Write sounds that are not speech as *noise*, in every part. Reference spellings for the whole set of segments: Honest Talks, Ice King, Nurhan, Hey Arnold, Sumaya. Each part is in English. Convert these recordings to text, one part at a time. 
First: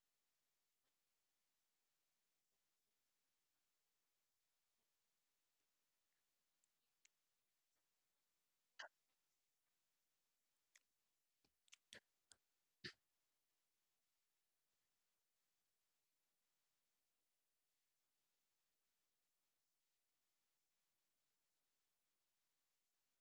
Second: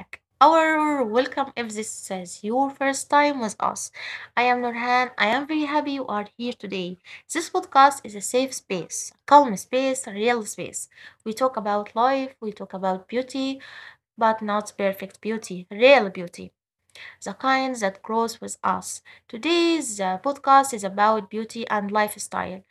back. Or welcome if this is your first time with us. I am Nurhan. I am very happy you are here today. This podcast is a safe space, a calm space, a real space. We talk about life, we talk about beauty, but not perfect beauty, real beauty, the kind that grows with us. Today's podcast is about beauty and lifestyle,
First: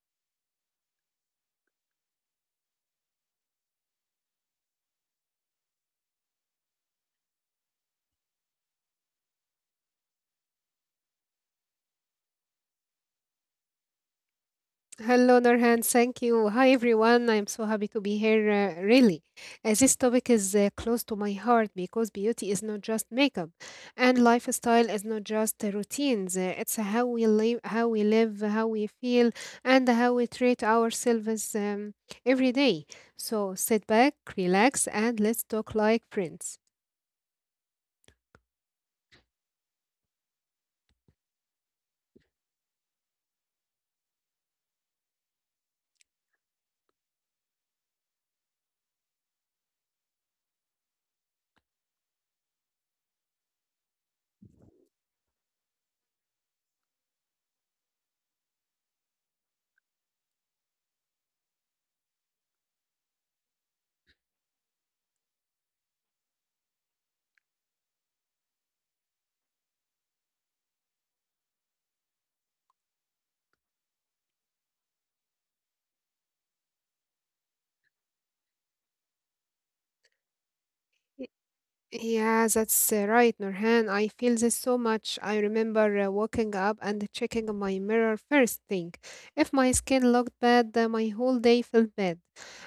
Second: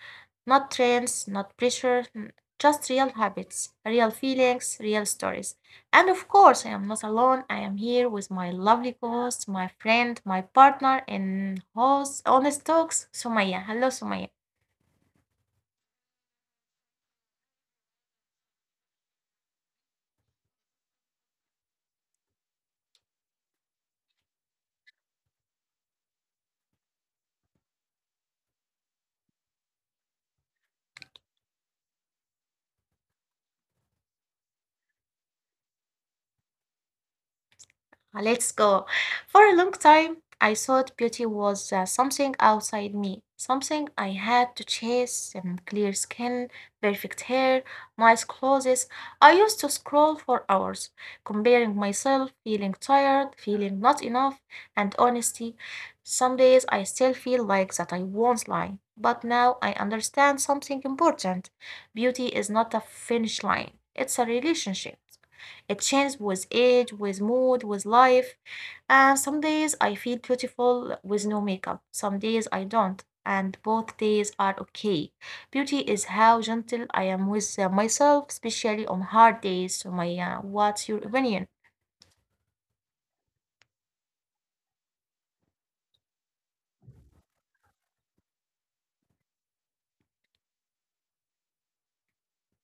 not trends, not pressure, just real habits, real feelings, real stories. And of course, I am not alone. I am here with my lovely co-host, my friend, my partner in host Honest Talks, Sumaya. Hello, Sumaya. Hello, Nurhan. Thank you. Hi, everyone. I'm so happy to be here. Really, this topic is close to my heart because beauty is not just makeup, and lifestyle is not just routines. It's how we live, how we live, how we feel, and how we treat ourselves every day. So sit back, relax, and let's talk like friends. Let's go. For a long time, I thought beauty was something outside me, something I had to chase, clear skin, perfect hair, nice clothes. I used to scroll for hours, comparing myself, feeling tired, feeling not enough, and honestly, some days I still feel like that. I won't lie. But now I understand something important. Beauty is not a finish line, it's a relationship. It changes with age, with mood, with life. And some days I feel beautiful with no makeup. Some days I don't. And both days are okay. Beauty is how gentle I am with myself, especially on hard days. So, Maya, what's your Y- opinion? Yeah, that's right, Nurhan. I feel this so much. I remember waking up and checking my mirror first thing. If my skin looked bad, my whole day felt bad.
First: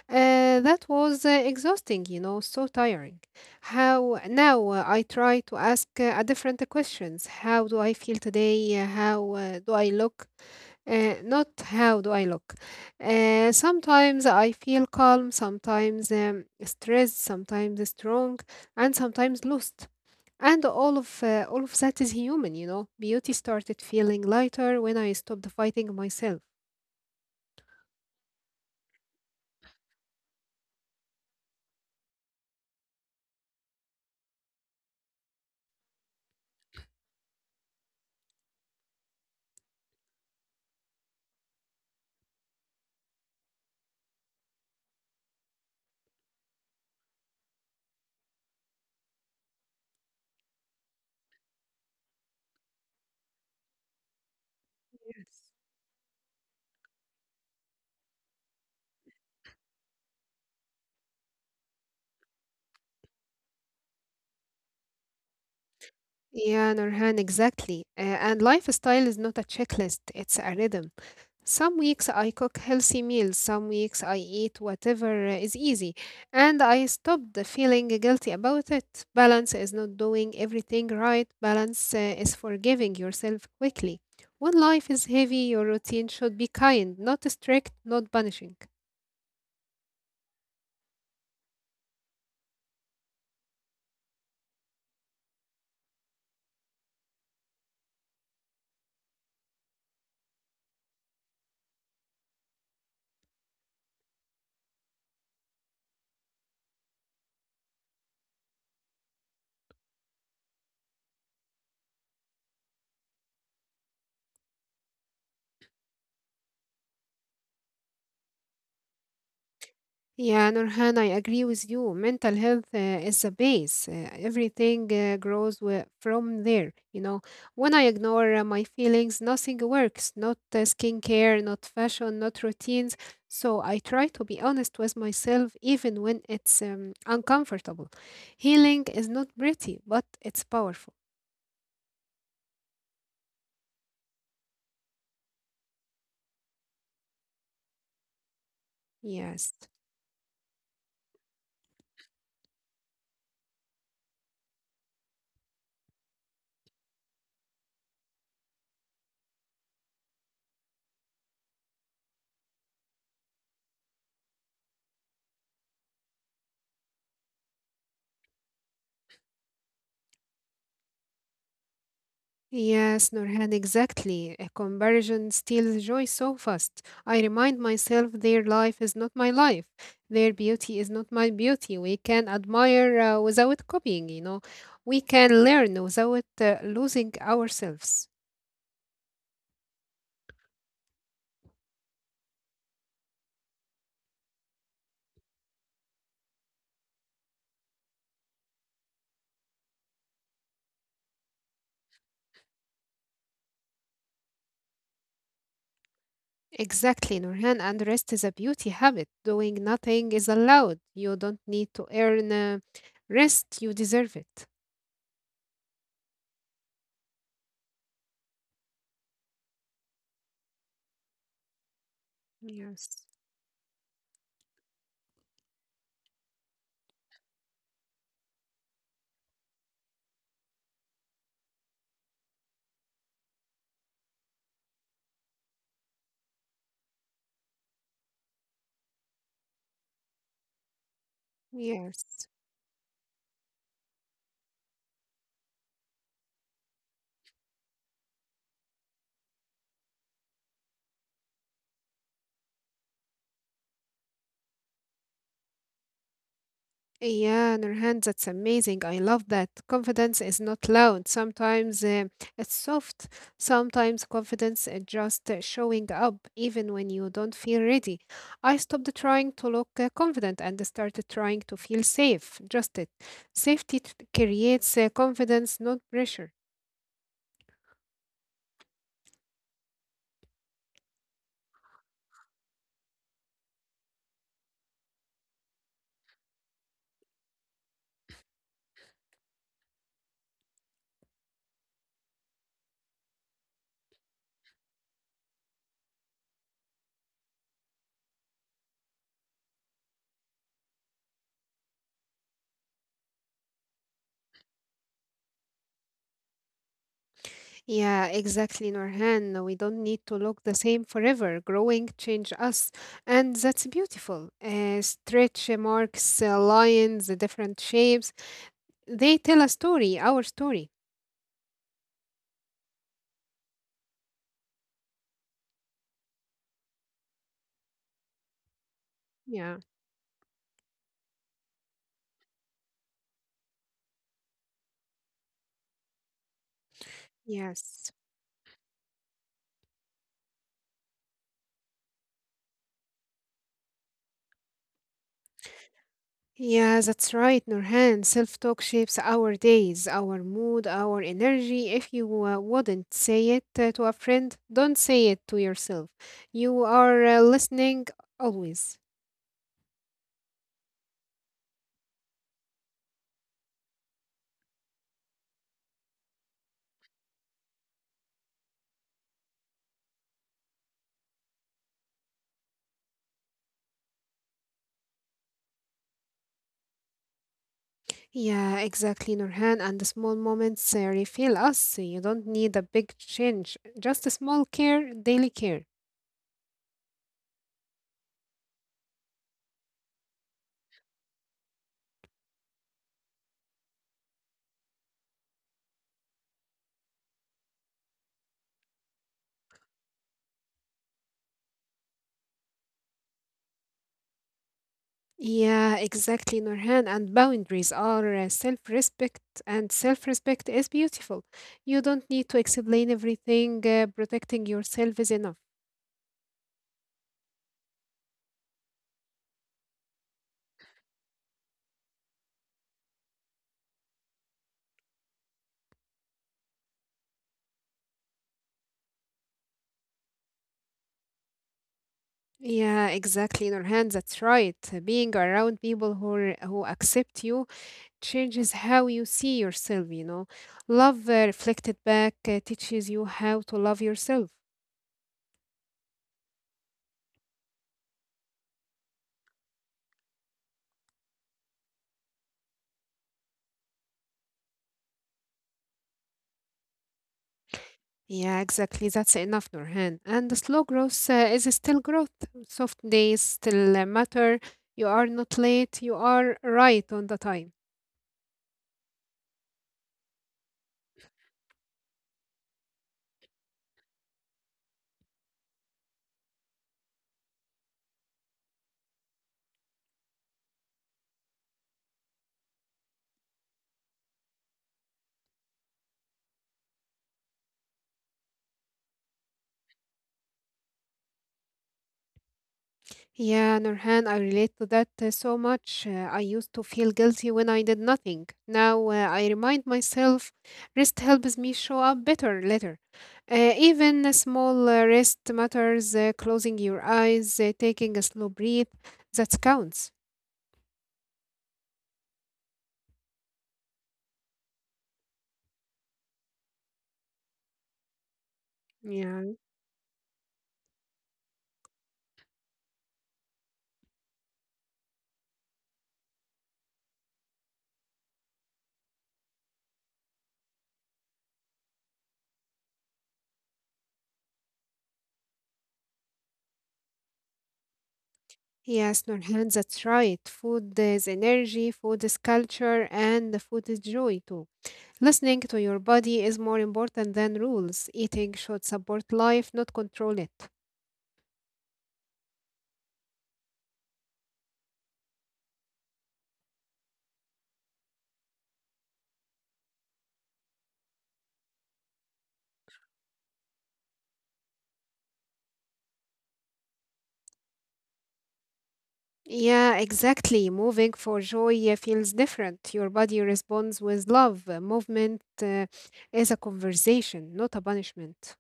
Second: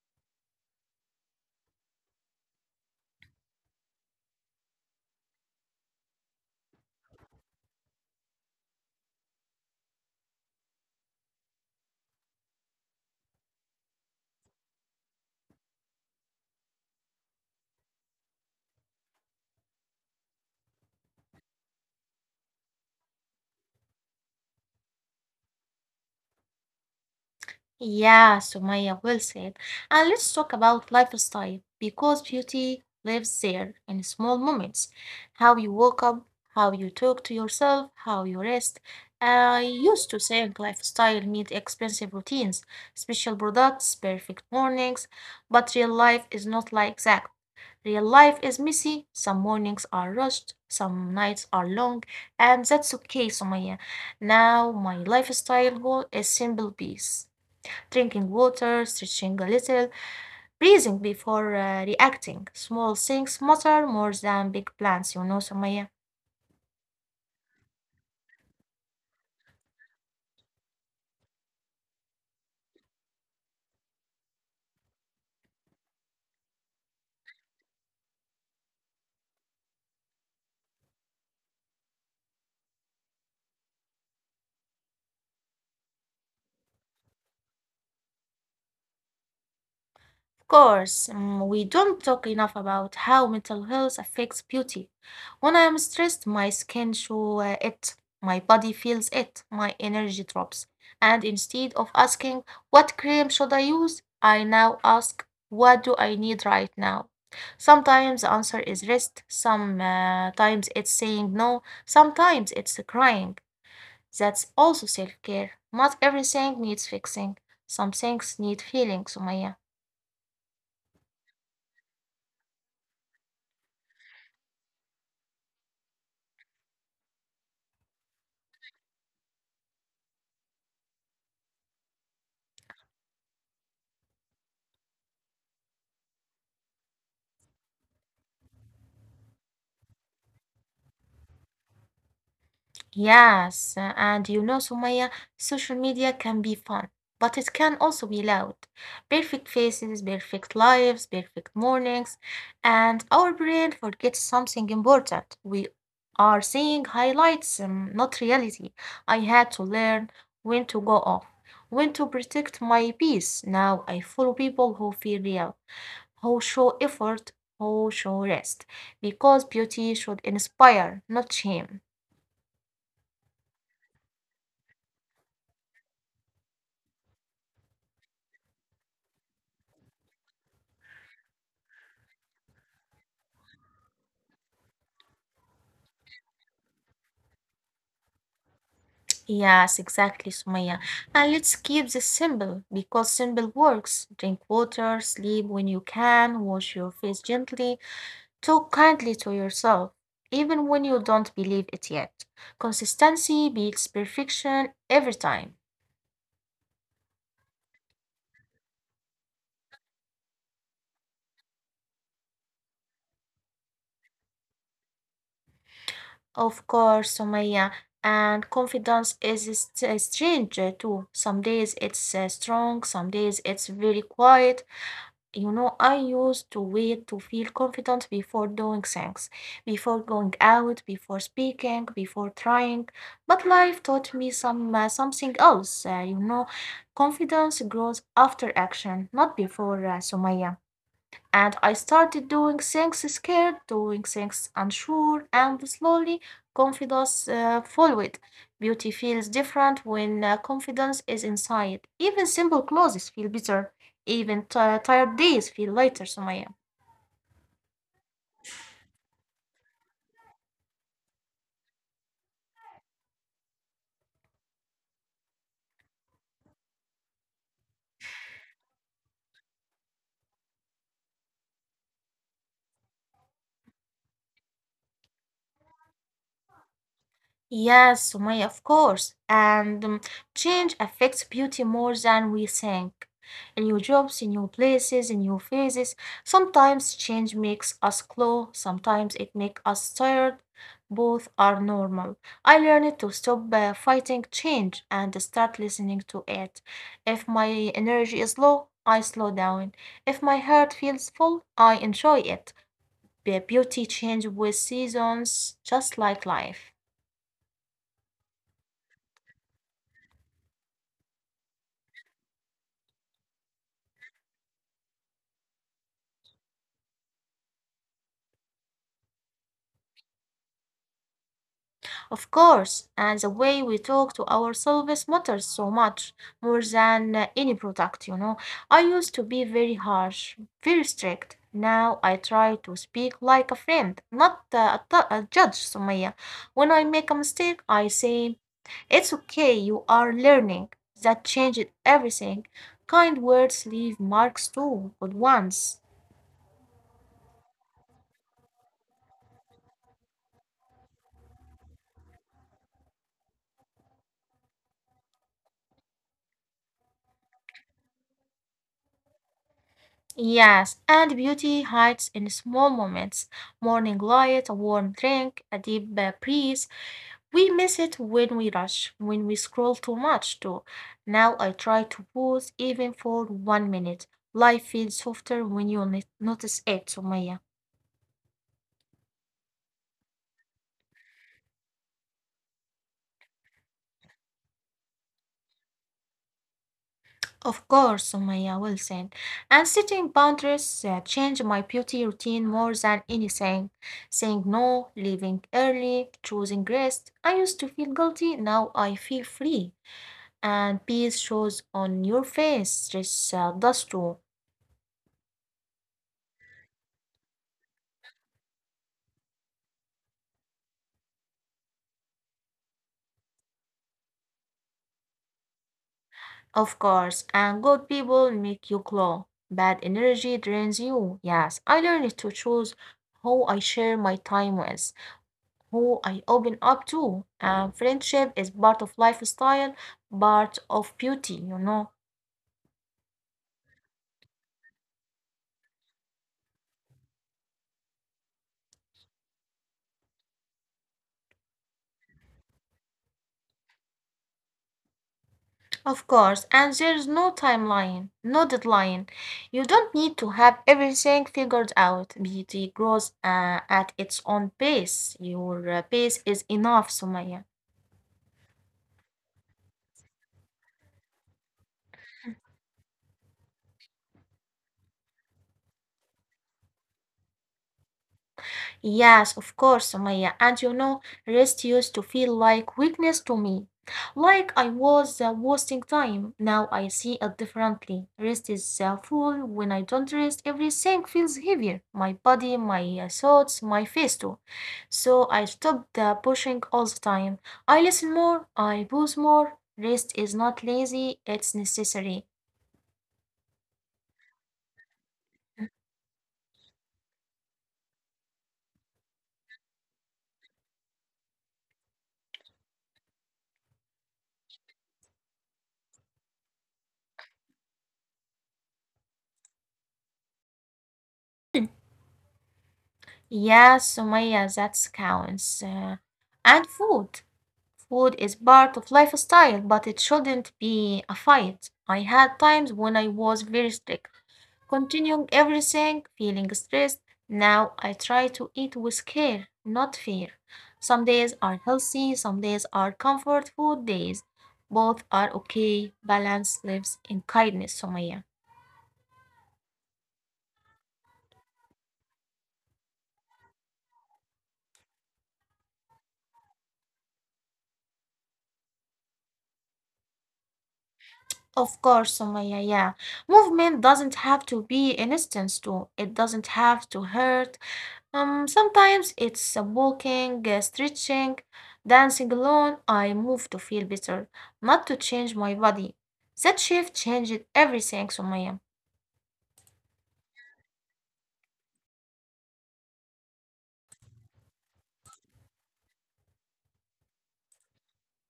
That was exhausting, so tiring. How now I try to ask a different questions. How do I feel today? How do I look? Not how do I look. Sometimes I feel calm, sometimes stressed, sometimes strong, and sometimes lost. And all of that is human, you know. Beauty started feeling lighter when I stopped fighting myself. Yeah, Sumaya, well said. And let's talk about lifestyle because beauty lives there in small moments. How you woke up, how you talk to yourself, how you rest. I used to think lifestyle means expensive routines, special products, perfect mornings, but real life is not like that. Real life is messy. Some mornings are rushed, some nights are long, and that's okay, Sumaya. Now my lifestyle goal is simple peace, drinking water, stretching a little, breathing before reacting. Small things matter more than big plans, you know, Samaya. Yeah, Nurhan, exactly. And lifestyle is not a checklist, it's a rhythm. Some weeks I cook healthy meals, some weeks I eat whatever is easy, and I stopped feeling guilty about it. Balance is not doing everything right, balance is forgiving yourself quickly. When life is heavy, your routine should be kind, not strict, not punishing. Of course. We don't talk enough about how mental health affects beauty. When I am stressed, my skin shows it, my body feels it, my energy drops. And instead of asking, what cream should I use? I now ask, what do I need right now? Sometimes the answer is rest, sometimes it's saying no, sometimes it's crying. That's also self care. Not everything needs fixing, some things need feeling, Sumaya. Yeah, Nurhan, I agree with you. Mental health is the base. Everything grows from there. You know, when I ignore my feelings, nothing works. Not skincare, not fashion, not routines. So I try to be honest with myself, even when it's uncomfortable. Healing is not pretty, but it's powerful. Yes, and you know, Sumaya, social media can be fun, but it can also be loud. Perfect Yes. faces, perfect lives, perfect mornings, and our brain forgets something important. We are seeing highlights, not reality. I had to learn when to go off, when to protect my peace. Now I follow people who feel real, who show effort, who show rest, because beauty should inspire, not shame. Yes, Nurhan, exactly. A comparison steals joy so fast. I remind myself their life is not my life. Their beauty is not my beauty. We can admire without copying, you know. We can learn without losing ourselves. Yes, exactly, Sumaya. And let's keep this simple because simple works. Drink water, sleep when you can, wash your face gently, talk kindly to yourself, even when you don't believe it yet. Consistency beats perfection every time. Exactly, Nurhan, and rest is a beauty habit. Doing nothing is allowed. You don't need to earn rest, you deserve it. Of course, Sumaya. And confidence is a strange too. Some days it's strong, Yes, some days it's very quiet. You know, I used to wait to feel confident before doing things, before going out, before speaking, before trying. But life taught me something else. You know, confidence grows after action, not before, Sumaya. And I yes. started doing things scared, doing things unsure, and slowly confidence followed. Beauty feels different when confidence is inside. Even simple clothes feel better. Even tired days feel lighter, Sumaya. Yeah, Nurhan, that's amazing. I love that. Confidence is not loud. Sometimes it's soft. Sometimes confidence is just showing up, even when you don't feel ready. I stopped trying to look confident and started trying to feel safe. Just it. Creates confidence, not pressure. Yes, Sumaya, of course. And change affects beauty more than we think. In new jobs, in new places, in new phases. Sometimes change makes us slow, sometimes it makes us tired. Both are normal. I learned to stop fighting change and start listening to it. If my energy is low, I slow down. If my heart feels full, I enjoy it. Beauty change with seasons, just like life. Yeah, exactly, Norhan. We don't need to look the same forever. Growing change us, and that's beautiful. Stretch marks, lines, the different shapes, they tell a story, our story. Of course, and the way we talk to ourselves matters so much more than any product, you know. I used to Yeah. be very harsh, very strict. Now I try to speak like a friend, not a judge, Sumaya. When I make a mistake, I Yes. say, it's okay, you are learning. That changed everything. Kind words leave marks too, good ones. Yeah, that's right, Norhan. Self-talk shapes our days, our mood, our energy. If you wouldn't say it to a friend, don't say it to yourself. You are listening always. Yes, and beauty hides in small moments. Morning light, a warm drink, a deep breeze. We miss it when we rush, when we scroll too much too. Now I try to pause even for one minute. Life feels softer when you notice it, Sumaya. Yeah, exactly, Nurhan. And the small moments refill us. You don't need a big change, just a small care, daily care. Of course, Sumaya Wilson. And setting boundaries changed my beauty routine more than anything. Saying no, leaving early, choosing rest. I used to feel guilty, now I feel free, and peace shows on your face. This does too, Yeah, exactly, Nurhan. And boundaries are self respect, and self respect is beautiful. You don't need to explain everything, protecting yourself is enough. of course. And good people make you glow. Bad energy drains you. Yes, I learned to choose who I share my time with, who I open up to. And friendship is part of lifestyle, part of beauty, you know. Yeah, exactly, Nurhan. That's right. Being around people who accept you, changes how you see yourself, you know. Love reflected back teaches you how to love yourself. Of course, and there's no timeline, no deadline. You don't need to have everything figured out. Beauty grows at its own pace. Your pace is enough, Sumaya. Yeah, exactly. That's enough, Nurhan. And the slow growth is still growth. Soft days still matter. You are not late. You are right on the time. Yes, of course, Sumaya. And you know, rest used to feel like weakness to me. Like I was wasting time. Now I see it differently. Rest is full. When I don't rest, everything feels heavier. My body, my thoughts, my face too. So I stopped pushing all the time. I listen more. I pause more. Rest is not lazy. It's necessary. Yeah, Nurhan, I relate to that so much. I used to feel guilty when I did nothing. Now I remind myself rest helps me show up better later. Even a small rest matters, closing your eyes, taking a slow breath, that counts. Yes, Sumaya, that counts. And food. Food is part Yeah. of lifestyle, but it shouldn't be a fight. I had times when I was very strict, continuing everything, feeling stressed. Now I try to eat with care, not fear. Some days are healthy, some days are comfort food days. Both are okay. Balance lives in kindness, Somaya. Yes, Nurhan, that's right. Food is energy, food is culture, and the food is joy too. Listening to your body is more important than rules. Eating should support life, not control it. Of course, Somaya, yeah. Movement doesn't have to be an instance too. It doesn't have to hurt. Sometimes it's walking, stretching, dancing alone. I move to feel better, not to change my body. That shift changed everything, Sumaya. Yeah, exactly. Moving for joy feels different. Your body responds with love. Movement is a conversation, not a punishment.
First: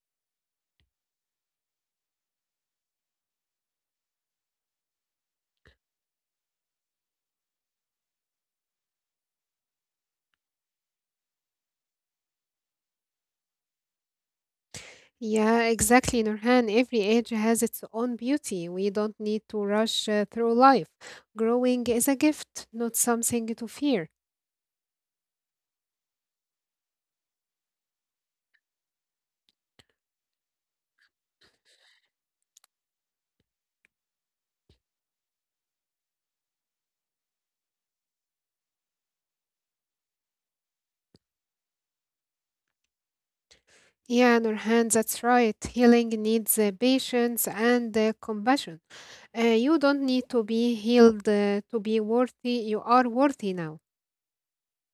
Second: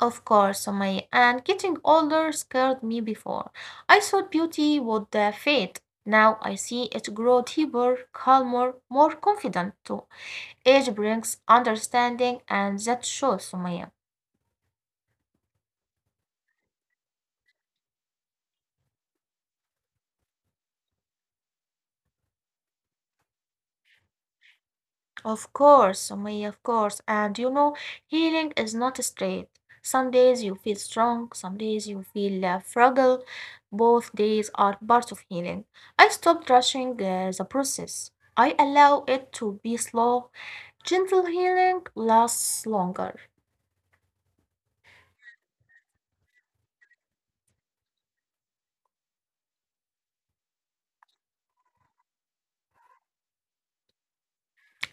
Of course, Sumaya. And getting older scared me before. I thought beauty would fade. Now I see it grow deeper, calmer, more confident too. Age brings understanding, and that shows, Sumaya. Yeah, exactly, Nurhan. Every age has its own beauty. We don't need to rush through life. Growing is a gift, not something to fear. Of course, Sumaya, of course. And you know, healing is not straight. Some days you feel strong, some days you feel fragile. Both days are part of healing. I stopped rushing the process. I allow it to be slow. Gentle healing lasts longer. Yeah, Nurhan, that's right. Healing needs patience and compassion. You don't need to be healed to be worthy. You are worthy now.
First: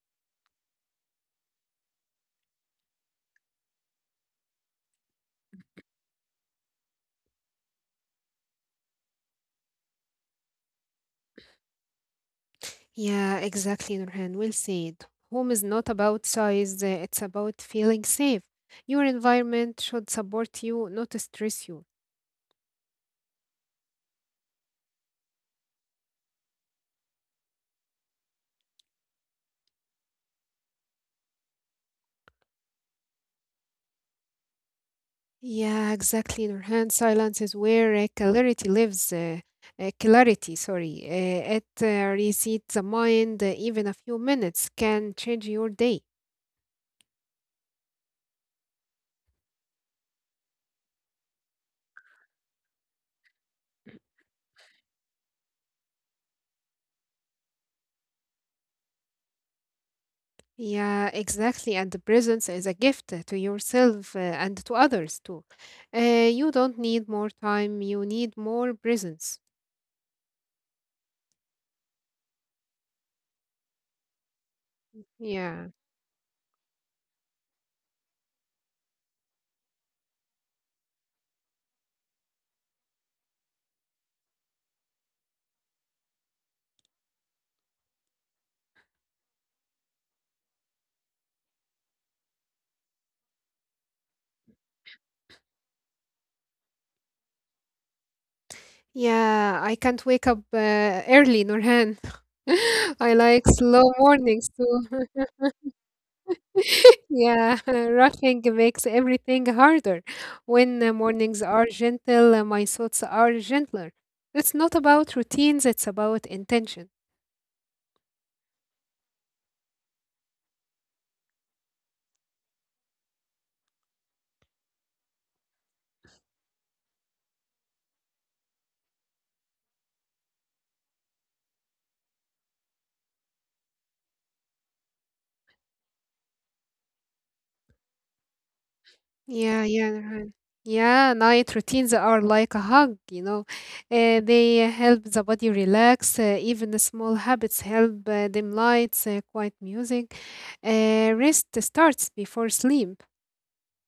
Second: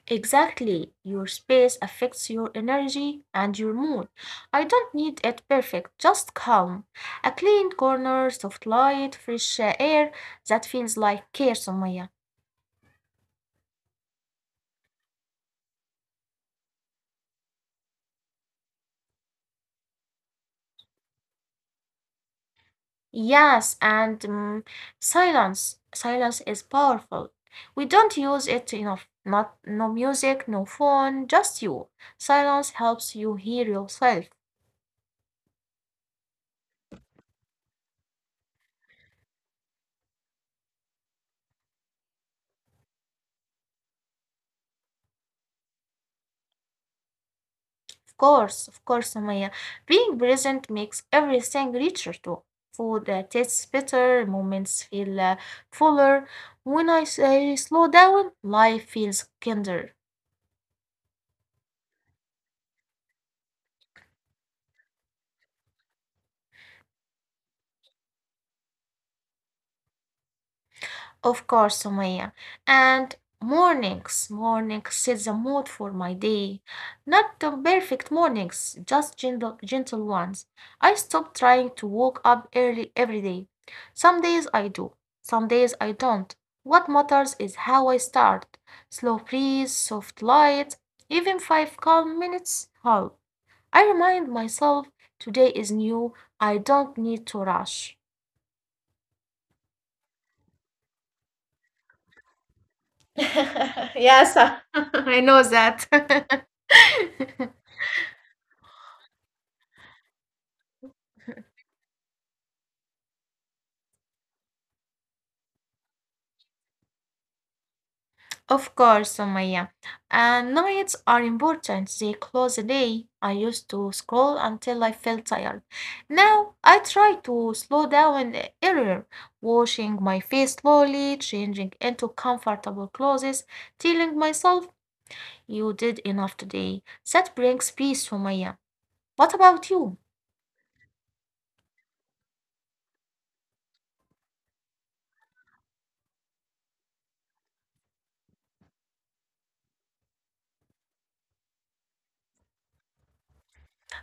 Exactly. Your space affects your energy and your mood. I don't need it perfect, just calm. A clean corner, soft light, fresh air, that feels like care, Sumaya. Yeah, exactly, Nurhan. Well said. Home is not about size, it's about feeling safe. Your environment should support you, not stress you. Yes, and silence. Silence is powerful. We don't use it enough. Not no music, no phone, just you. Silence helps you hear yourself. Yeah, exactly, Nurhan. Silence is where clarity lives. Clarity, sorry. It resets the mind. Even a few minutes can change your day. Of course, Sumaya. Being present makes everything richer too. Food tastes better, moments feel fuller. When I slow down, life feels kinder. Yeah, exactly. And the presence is a gift to yourself and to others too. You don't need more time, you need more presence. Of course, Sumaya. And mornings, mornings set the mood Yeah. for my day. Not the perfect mornings, just gentle, gentle ones. I stop trying to wake up early every day. Some days I do, some days I don't. What matters is how I start. Slow breeze, soft light, even 5 calm minutes help. I remind myself today is new. I don't need to rush. Yeah, I can't wake up early, Nurhan. *laughs* I like *laughs* slow Yes, mornings *laughs* too. I know that. *laughs* *laughs* Yeah, *laughs* rushing makes everything harder. When the mornings are gentle, my thoughts are gentler. It's not about routines, it's about intention. Of course, Sumaya. And nights are important. They close the day. I used to scroll until I felt tired. Now I try to slow down earlier, washing my face slowly, changing into comfortable clothes, telling myself, you did enough today. That brings peace, Sumaya. What about Yeah, you? yeah, Yeah, night routines are like a hug, you know. They help the body relax. Even the small habits help dim lights, quiet music. Rest starts before sleep.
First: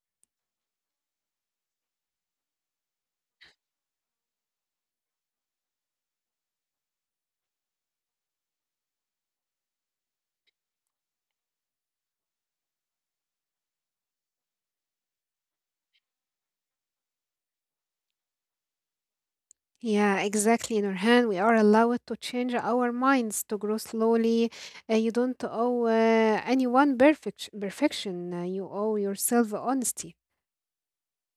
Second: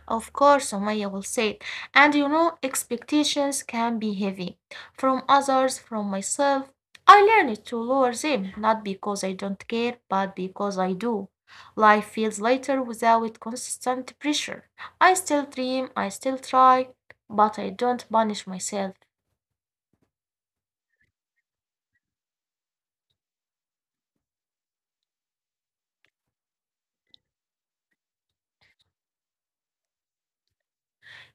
Of course, Sumaya will say. And you know, expectations can be heavy, from others, from myself. I learned to lower them, not because I don't care, but because I do. Life feels lighter without constant pressure. I still dream, I still try, but I don't punish myself. Yeah, exactly. In our hand, we are allowed to change our minds to grow slowly. You don't owe anyone perfect perfection. You owe yourself honesty.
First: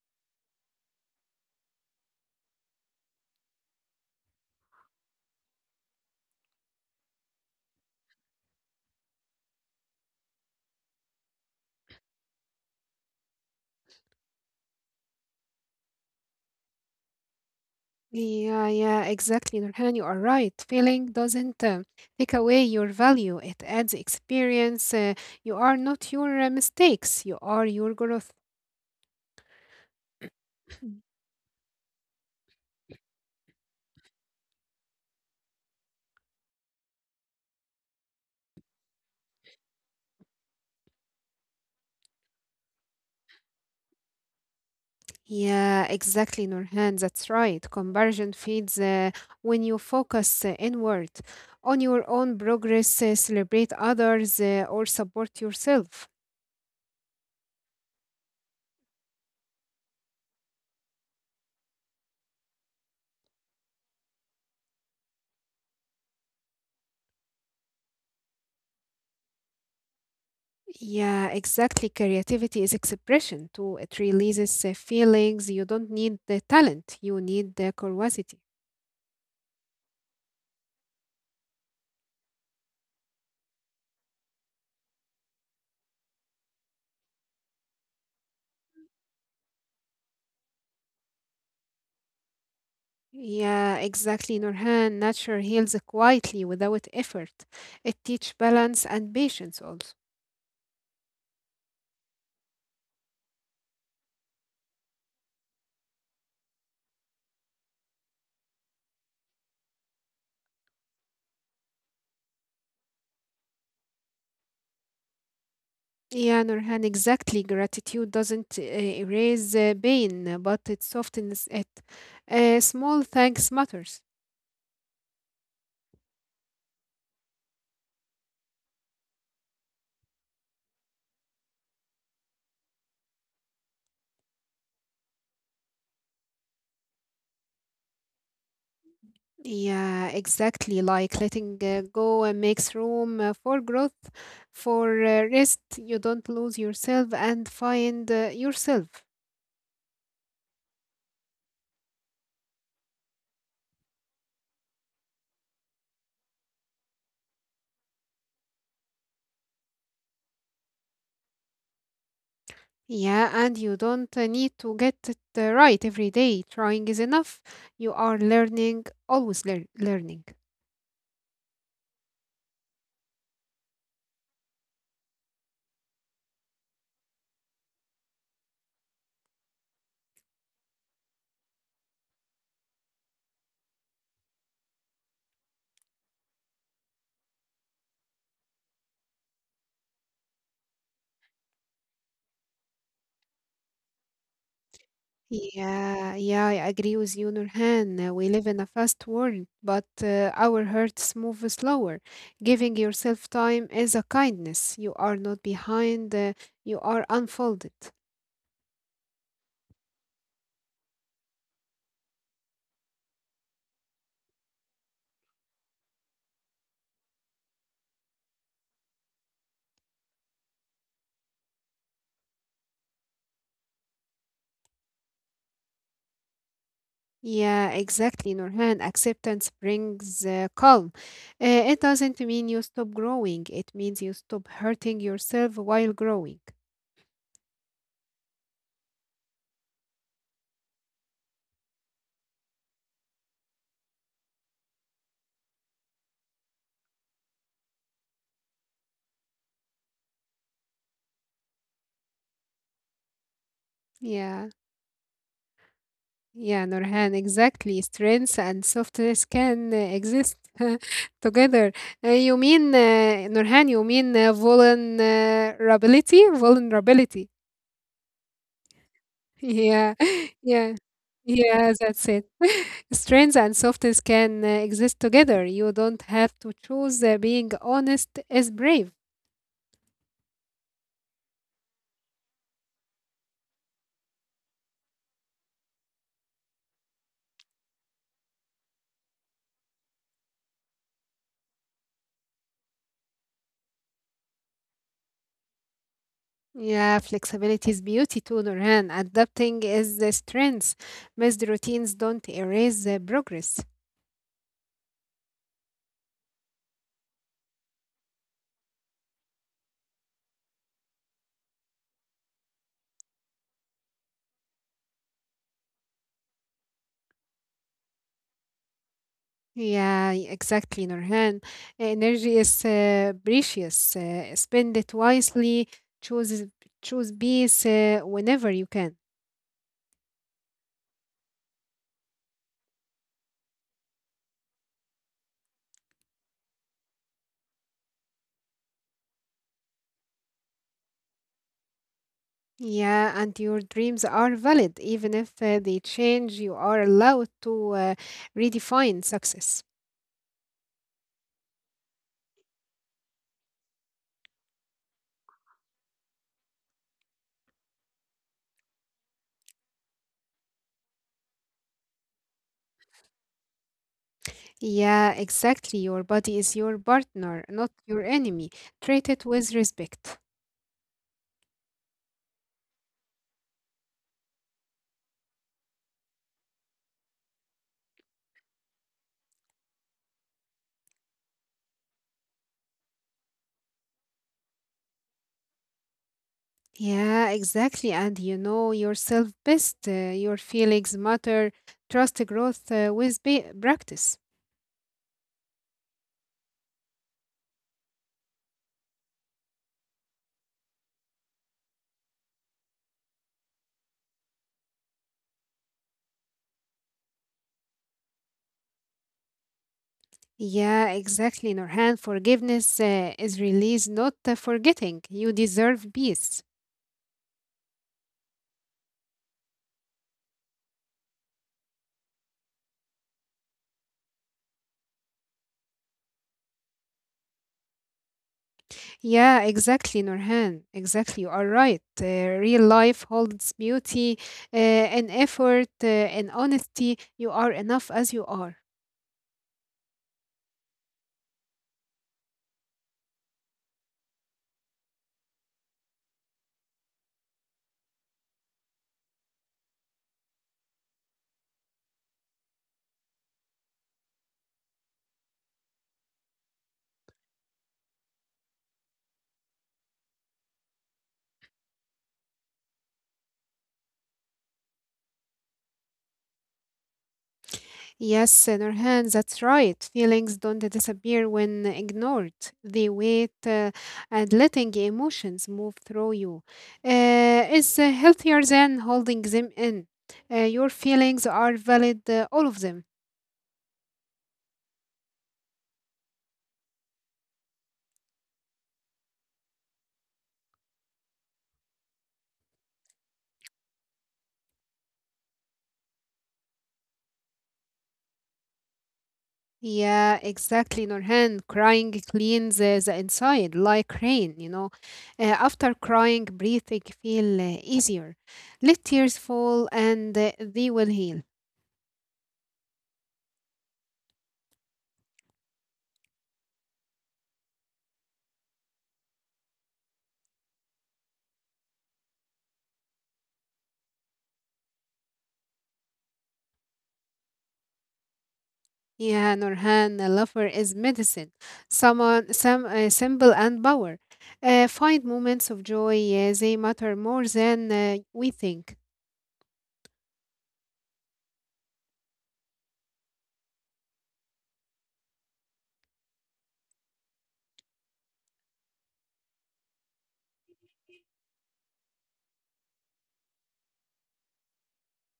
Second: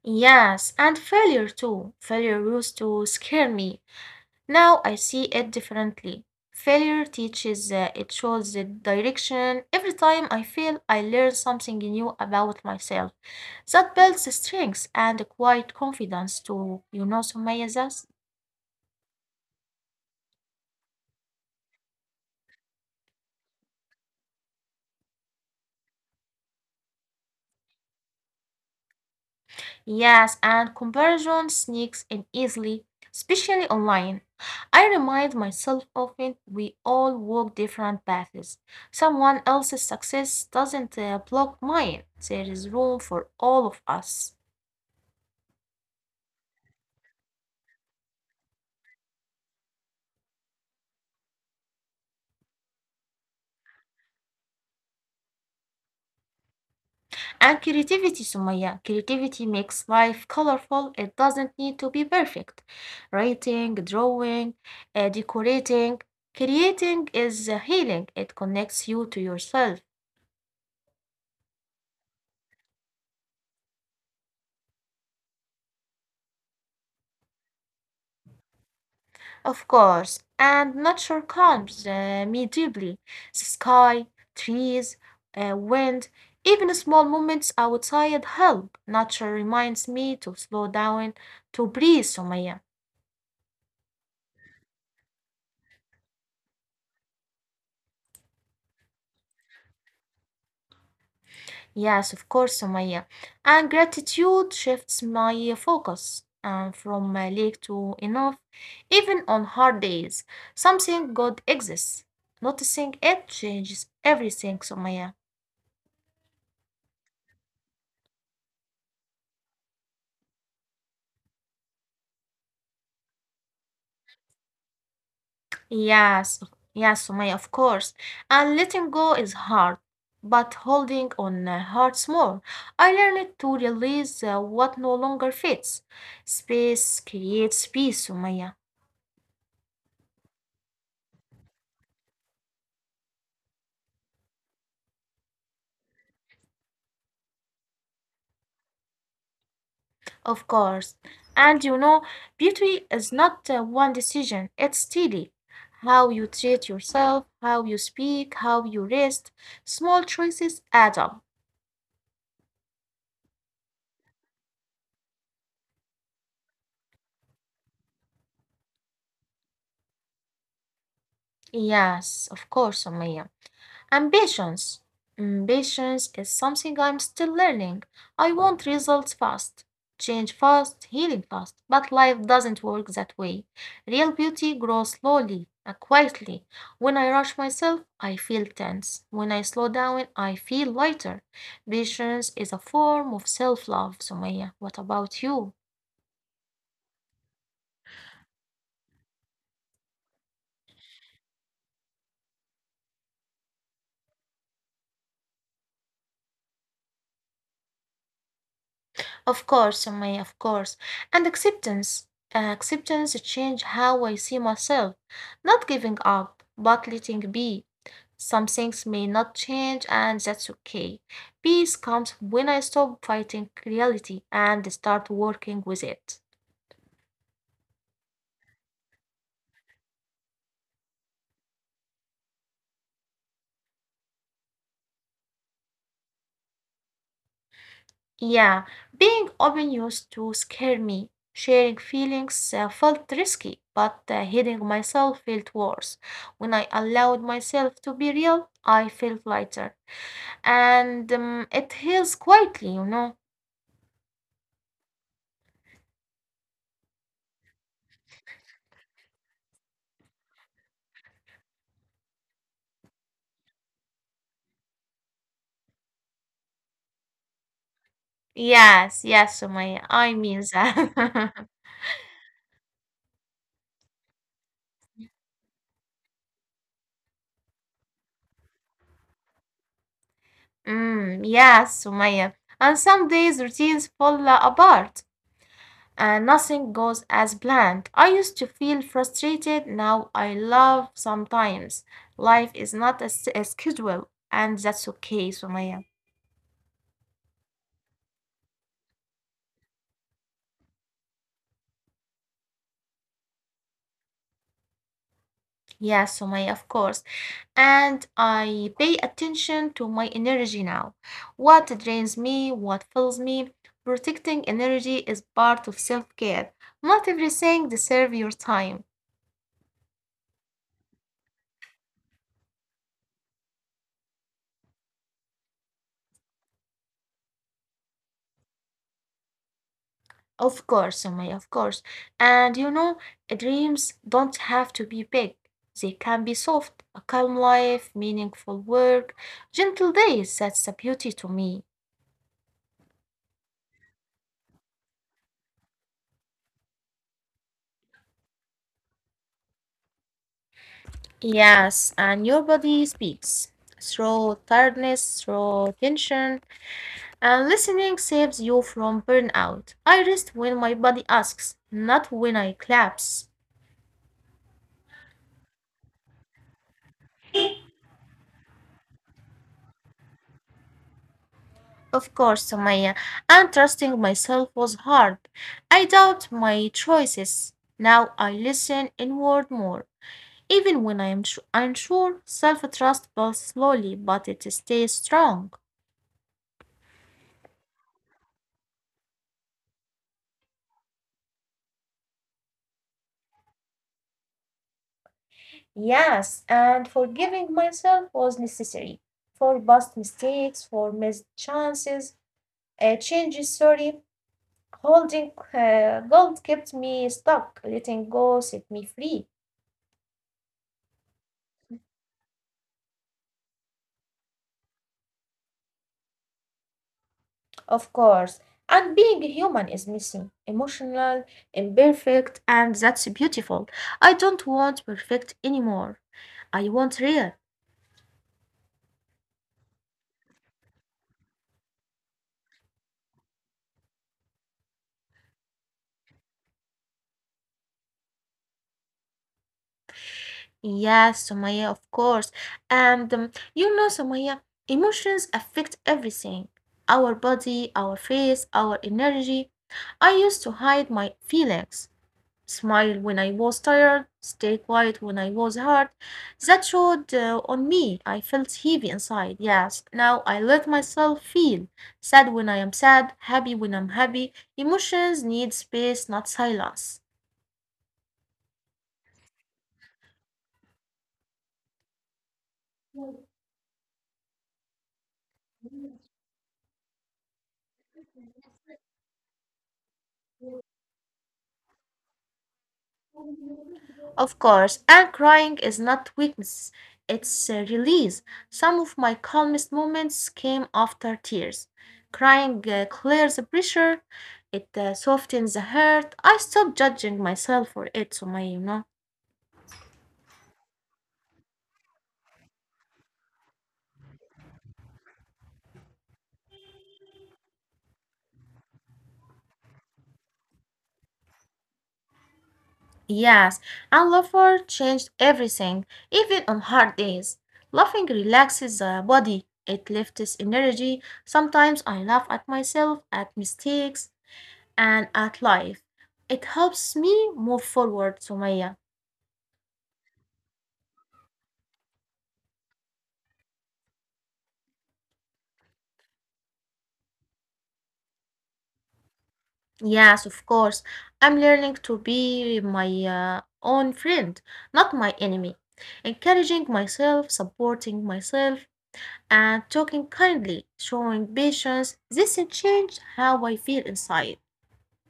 Yes, and failure too. Failure used to scare me. Now I see it differently. Failure teaches, it shows the direction. Every time I fail, I learn something new about myself. That builds strength and quite confidence too. You know, Sumaya, this? Yeah, exactly, Nurhan. You are right. Failing doesn't take away your value. It adds experience. You are not your mistakes. You are your growth. Yes, and *clears throat* comparison sneaks in easily, especially online. I remind myself often we all walk different paths. Someone else's success doesn't block mine. There is room for all of us. Yeah, exactly, Nurhan. That's right. Comparison fades when you focus inward on your own progress, celebrate others, or support yourself. And creativity, Sumaya. Creativity makes life colorful. It doesn't need to be perfect. Writing, drawing, decorating, creating is healing. It connects you to yourself, Yeah, exactly. Creativity is expression too. It releases feelings. You don't need the talent, you need the curiosity. of course. And nature calms me deeply. The sky, trees, wind, even small moments outside help. Nature reminds me to slow down, to breathe, Sumaya. Yeah, exactly, Nurhan. Nature heals quietly without effort. It teaches balance and patience also. Yes, of course, Sumaya. And gratitude shifts my focus from lack to enough, even on hard days. Something good exists. Noticing it changes everything, Sumaya. Yeah, Nurhan, exactly. Gratitude doesn't erase pain, but it softens it. Small thanks matters. Yes, yes, Sumaya, of course. And letting go is hard, but holding on hurts more. I learned to release what no longer fits. Space creates peace, Sumaya. Yeah, exactly. Like letting go and makes room for growth, for rest. You don't lose yourself and find yourself. Of course. And you know, beauty is not one decision, it's steady. How you treat yourself, how you speak, how you rest, small choices add up. Yeah, and you don't need to get it right every day. Trying is enough. You are learning, always learning. Yes, of course, Sumaya. Ambitions. Ambitions is something I'm still learning. I want results fast, change fast, healing fast, but life doesn't work that way. Real beauty grows slowly, quietly. When I rush myself, I feel tense. When I slow down, I feel lighter. Patience is a form of self love, Sumaya. What about you? Yeah, I agree with you, Nurhan. We live in a fast world, but our hearts move slower. Giving yourself time is a kindness. You are not behind, you are unfolded. Of course, Sumaya, of course. And acceptance. Acceptance change how I see myself. Not giving up, but letting be. Some things may not change, and that's okay. Peace comes when I stop fighting reality and start working with it. Yeah, exactly, Nurhan. Acceptance brings calm. It doesn't mean you stop growing, it means you stop hurting yourself while growing. Yeah, being open used to scare me. Sharing feelings felt risky, but hiding myself felt worse. When I allowed myself to be real, I felt lighter. And it heals quietly, you know. Yeah. Yeah, Nurhan, exactly. Strengths and softness can exist *laughs* together. Nurhan, you mean vulnerability? Vulnerability. *laughs* Yes, yes, Yeah, Sumaya, *laughs* I yeah, mean that. yeah, *laughs* that's it. *laughs* Strengths and softness can exist together. You don't have to choose being honest is brave. Mm, yes, Sumaya. And some days routines fall apart and nothing goes as planned. I used to feel frustrated, now I love sometimes. Life is not a schedule, and that's okay, Sumaya. Yeah, flexibility is beauty too, Nurhan. Adapting is the strength. Missed routines don't erase the progress. Yes, Sumaya, of course. And I pay attention to my energy now. What drains me, what fills me. Protecting energy is part of self care. Not everything deserves your time. Yeah, exactly, Nurhan. Energy is precious. Spend it wisely. Choose Choose peace whenever you can. Of course, Sumaya, of course. And you know, dreams don't have to be big, they can be soft. A calm life, meaningful work, gentle days. That's the beauty to me. Yeah, and your dreams are valid, even if they change. You are allowed to redefine success. Yes, and your body speaks through tiredness, through tension, and listening saves you from burnout. I rest when my body asks, not when I collapse. Yeah, exactly. Your body is your partner, not your enemy. Treat it with respect. Of course, Samaya, and trusting myself was hard. I doubt my choices. Now I listen inward more. Even when I am unsure, self trust builds slowly, but it stays strong. Yeah, exactly. And you know yourself best. Your feelings matter. Trust growth with practice. Yes, and forgiving myself was necessary. For past mistakes, for missed chances, changes, sorry, holding gold kept me stuck, letting go set me free, Yeah, exactly. Nurhan, forgiveness is release, not forgetting. You deserve peace. of course. And being human is missing, emotional, imperfect, and that's beautiful. I don't want perfect anymore. I want real. Yeah, exactly, Nurhan. Exactly. You are right. Real life holds beauty and effort and honesty. You are enough as you are. Yes, Somaya, of course. And you know, Somaya, emotions affect everything, our body, our face, our energy. I used to hide my feelings. Smile when I was tired, stay quiet when I was hurt. That showed on me. I felt heavy inside. Yes, now I let myself feel sad when I am sad, happy when I'm happy. Emotions need space, not silence. Yes, Nurhan, that's right. Feelings don't disappear when ignored. They wait and letting emotions move through you is healthier than holding them in. Your feelings are valid, all of them. Of course, and crying is not weakness, it's a release. Some of my calmest moments came after tears. Crying clears the pressure, it softens the hurt. I stopped judging myself for it, so my, you know. Yeah, exactly, Nurhan. Crying cleans the inside like rain, you know. After crying, breathing feel easier. Let tears fall and they will heal. Yes, and laughter changed everything, even on hard days. Laughing relaxes the body, it lifts energy. Sometimes I laugh at myself, at mistakes, and at life. It helps me move forward, Sumaya. Yeah, Nurhan, a lover is medicine. Someone, some symbol and power. Find moments of joy. They matter more than we think. Yes, of course. I'm learning to be my own friend, not my enemy. Encouraging myself, supporting myself, and talking kindly, showing patience. This changed how I feel inside.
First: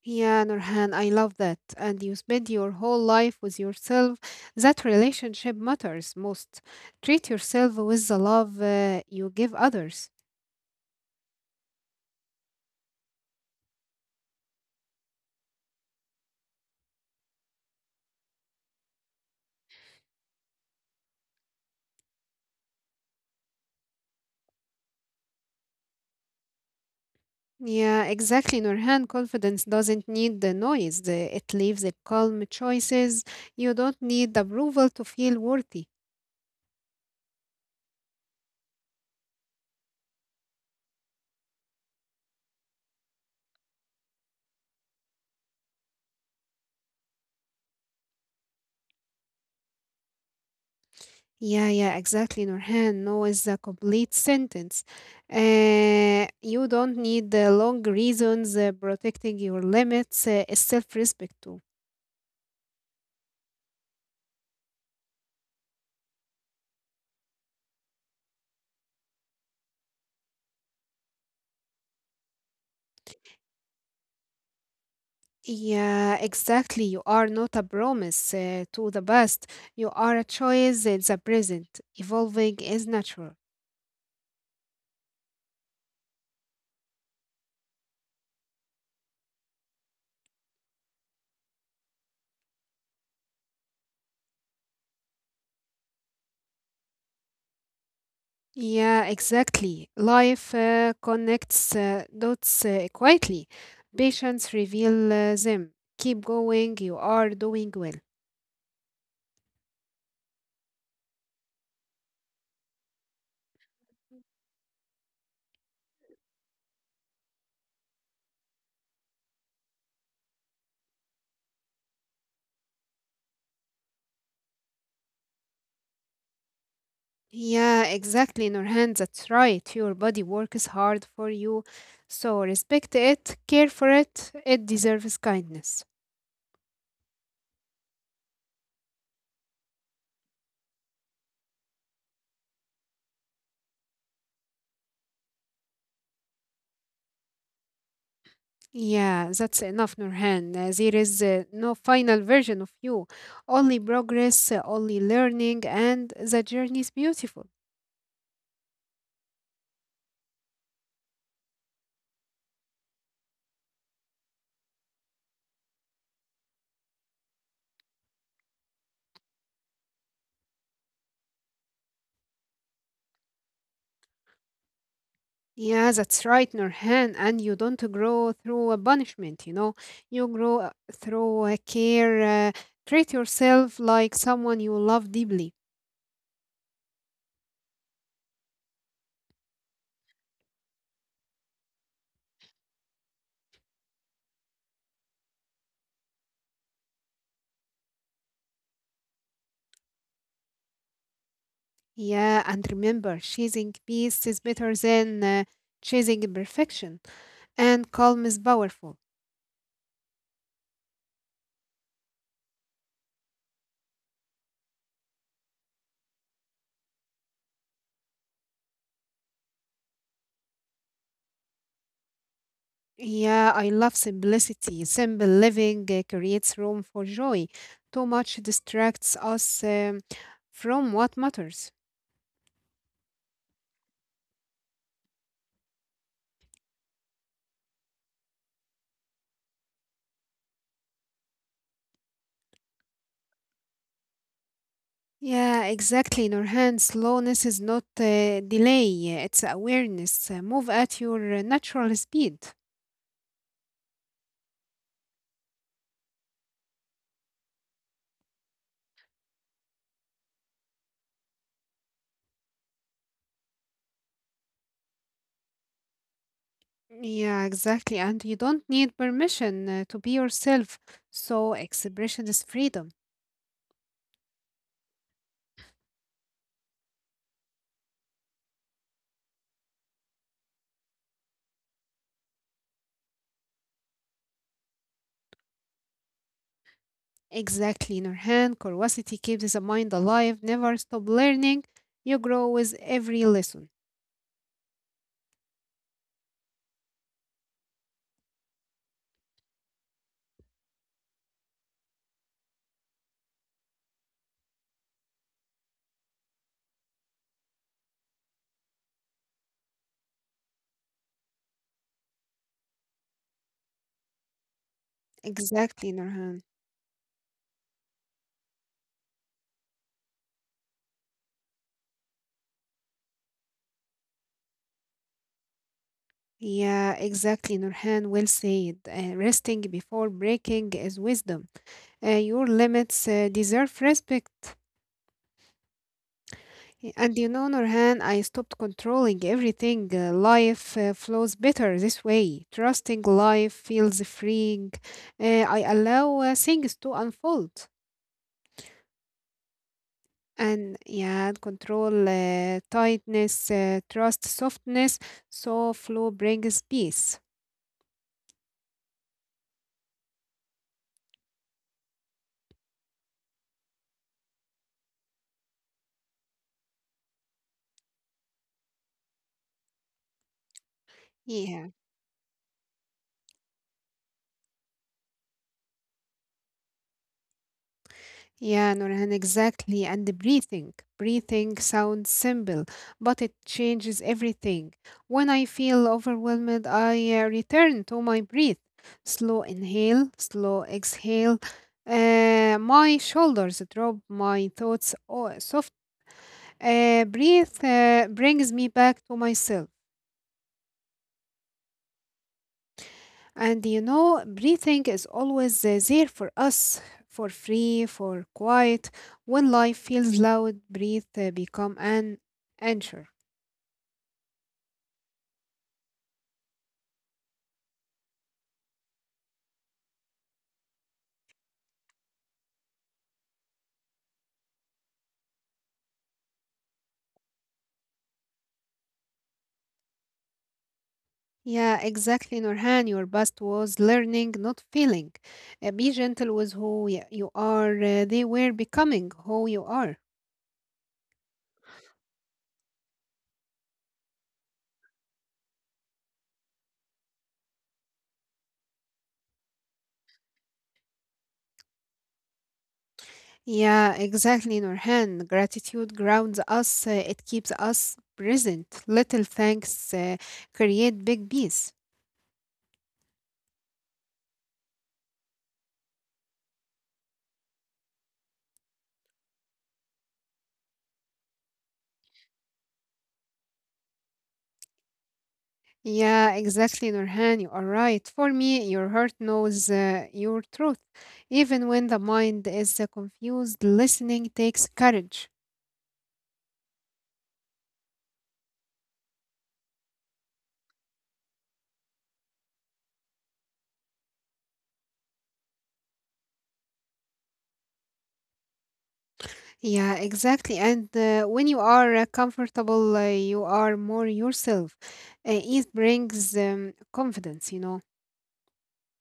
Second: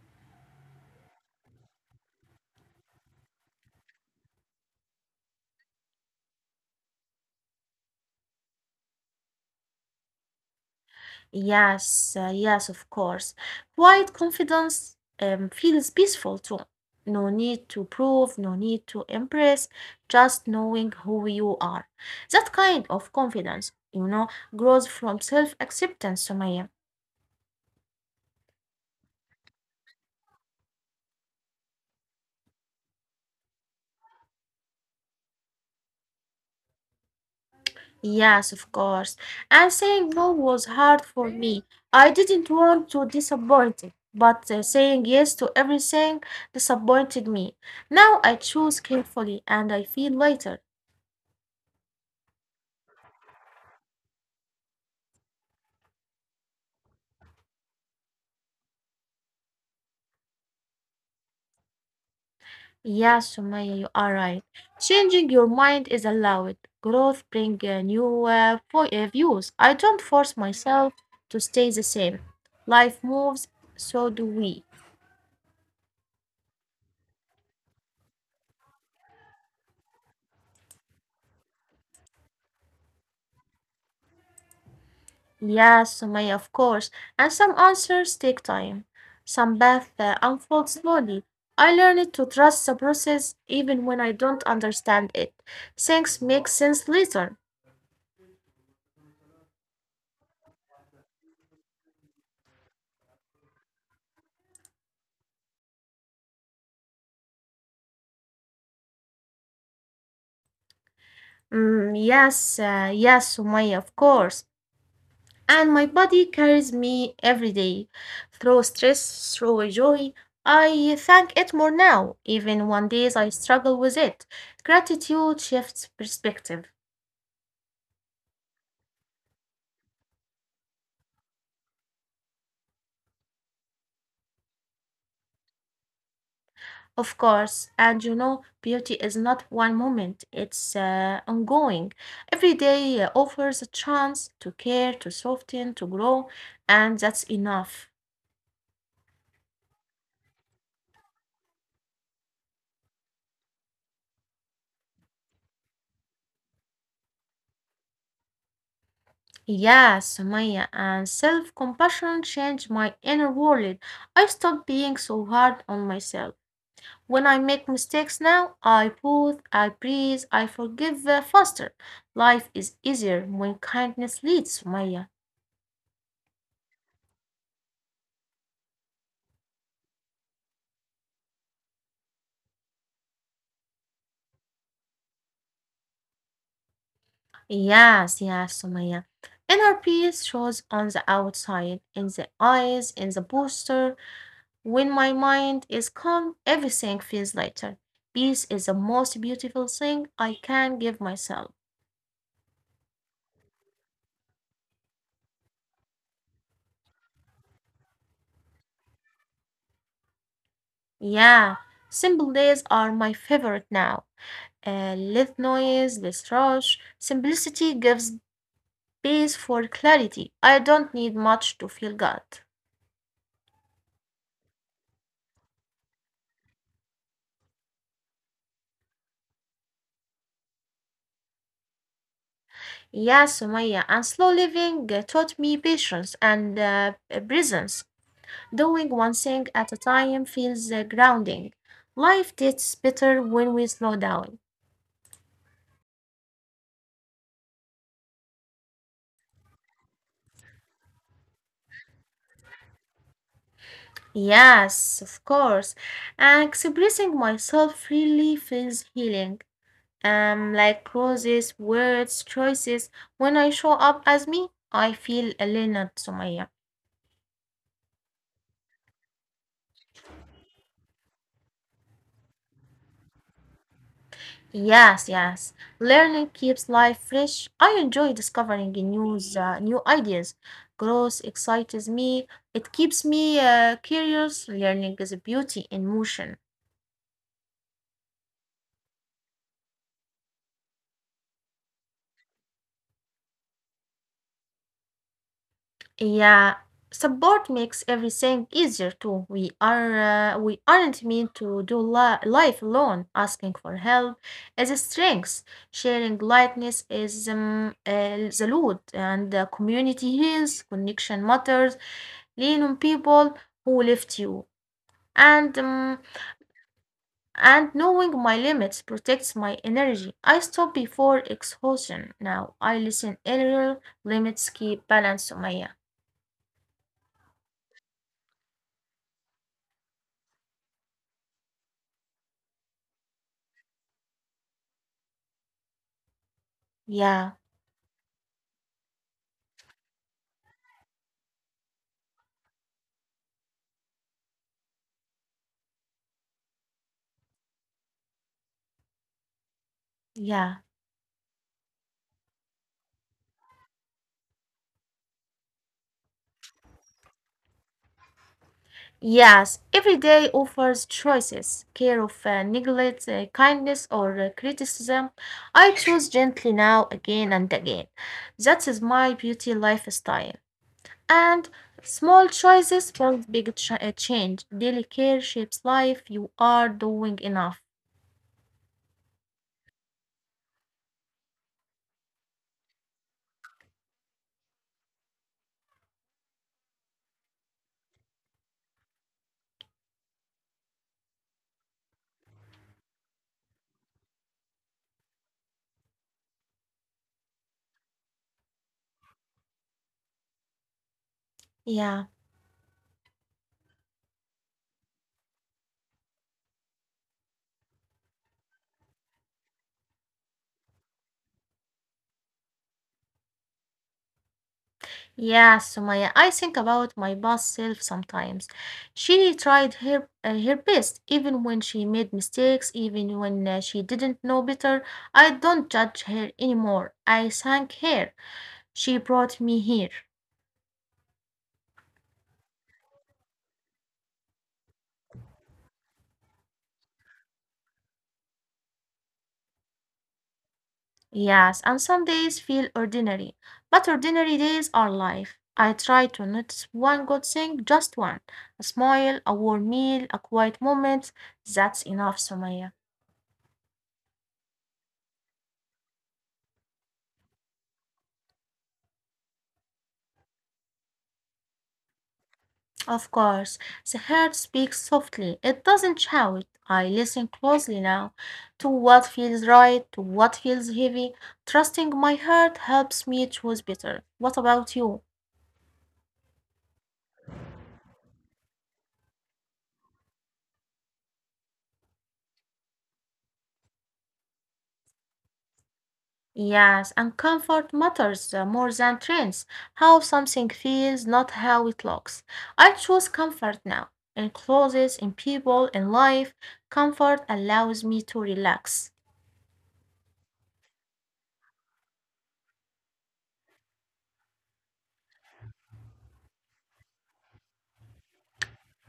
Yeah, Nurhan, I love that. And you spend your whole life with yourself. That relationship matters most. Treat yourself with the love you give others. Yes, yes, of course. Quiet confidence feels peaceful too. No need to prove, no need to impress, just knowing who you are. That kind of confidence, you know, grows from self-acceptance, Sumaya. Yeah, exactly, Nurhan. Confidence doesn't need the noise. It leaves the calm choices. You don't need approval to feel worthy. Yes, of course. And saying no was hard for me. I didn't want to disappoint it, but saying yes to everything disappointed me. Now I choose carefully and I feel lighter. Yeah, exactly, Nurhan. No is a complete sentence. You don't need the long reasons. Protecting your limits is self-respect too. Yeah, Sumaya, you are right. Changing your mind is allowed. Growth brings new views. I don't force myself to stay the same. Life moves, so do we. Yeah, exactly. You are not a promise to the past. You are a choice in the present. Evolving is natural. Yes, Sumaya, of course. And some answers take time. Some paths unfold slowly. I learned to trust the process even when I don't understand it. Things make sense later. Yeah, exactly. Life connects dots quietly. Patience reveal them. Keep going. You are doing well. Mm, yes, yes, Sumaya, of course. And my body carries me every day through stress, through joy. I thank it more now, even when days I struggle with it. Gratitude shifts perspective, Yeah, exactly, Nurhan. That's right. Your body works hard for you. So respect it, care for it. It deserves kindness. of course. And you know, beauty is not one moment, it's ongoing. Every day offers a chance to care, to soften, to grow, and that's enough. Yeah, that's enough, Nurhan. There is no final version of you, only progress, only learning, and the journey is beautiful. Yes, Maya, and self compassion changed my inner world. I stopped being so hard on myself. When I make mistakes now, I pause, I breathe, I forgive faster. Life is easier when kindness leads, Sumaya. Yeah, that's right, Nurhan. And you don't grow through a punishment, you know. You grow through a care. Treat yourself like someone you love deeply. Yes, yes, Sumaya. Inner peace shows on the outside, in the eyes, in the posture. When my mind is calm, everything feels lighter. Peace is the most beautiful thing I can give myself. Yeah, and remember, chasing peace is better than chasing perfection. And calm is powerful. Yeah, simple days are my favorite now. Less noise, less rush. Simplicity gives peace for clarity. I don't need much to feel God. Yeah, I love simplicity. Simple living creates room for joy. Too much distracts us from what matters. Yes, Sumaya, and slow living taught me patience and presence. Doing one thing at a time feels grounding. Life gets better when we slow down. Yeah, exactly. In our hands, slowness is not delay, it's awareness. Move at your natural speed. Yes, of course. And expressing myself freely feels healing. Like roses, words, choices. When I show up as me, I feel a learned, Sumaya. Yeah, exactly. And you don't need permission to be yourself. So, expression is freedom. Yes, yes. Learning keeps life fresh. I enjoy discovering new ideas. Growth excites me. It keeps me curious. Learning is a beauty in motion. Exactly, Nurhan. Curiosity keeps the mind alive. Never stop learning. You grow with every lesson. Yeah, support makes everything easier too. We aren't meant to do life alone. Asking for help is a strength. Sharing lightness is the loot, and community heals. Connection matters, lean on people who lift you. And um, Exactly, Nurhan. and knowing my limits protects my energy. I stop before exhaustion. Now I listen earlier. Limits keep balance, Sumaya. Yeah, exactly, Nurhan. Well said. Resting before breaking is wisdom. Your limits deserve respect. Yeah, And you know, Nurhan, I stopped controlling everything. Life flows better this way. Trusting life feels freeing. I allow things to unfold. yeah. And yeah, control, tightness, trust, softness. So flow brings peace. Yes, every day offers choices, care of neglect, kindness, or criticism. I choose gently now again and again. That is my beauty lifestyle. And Yeah, small choices build big change. Daily care shapes life. You are doing enough. yeah, Nurhan, exactly. And the breathing. Breathing sounds simple, but it changes everything. When I feel overwhelmed, I return to my breath. Slow inhale, slow exhale. My shoulders drop, my thoughts soft. Breathe brings me back to myself. Yeah. And you know, breathing is always there for us, for free, for quiet. When life feels loud, breathe become an anchor. Yeah, Sumaya. I think about my boss self sometimes. She tried her best, even when she made mistakes, even when she didn't know better. I don't judge her anymore. I thank her. She brought me here. Yeah, exactly, Nurhan. Your best was learning, not feeling. Be gentle with who you are. They were becoming who you are. Yes, and some days feel ordinary, but ordinary days are life. I try to notice one good thing, just one. A smile, a warm meal, a quiet moment. That's enough, Sumaya. Yeah, exactly, Nurhan. Gratitude grounds us. It keeps us present. Little thanks create big peace. Of course, the heart speaks softly. It doesn't shout. I listen closely now to what feels right, to what feels heavy. Trusting my heart helps me choose better. What about you? Yeah, exactly, Nurhan. You are right. For me, your heart knows your truth. Even when the mind is confused, listening takes courage. Yes, and comfort matters more than trends. How something feels, not how it looks. I choose comfort now. In clothes, in people, in life, comfort allows me to relax. Yeah, exactly. And when you are comfortable, you are more yourself. It brings confidence, you know.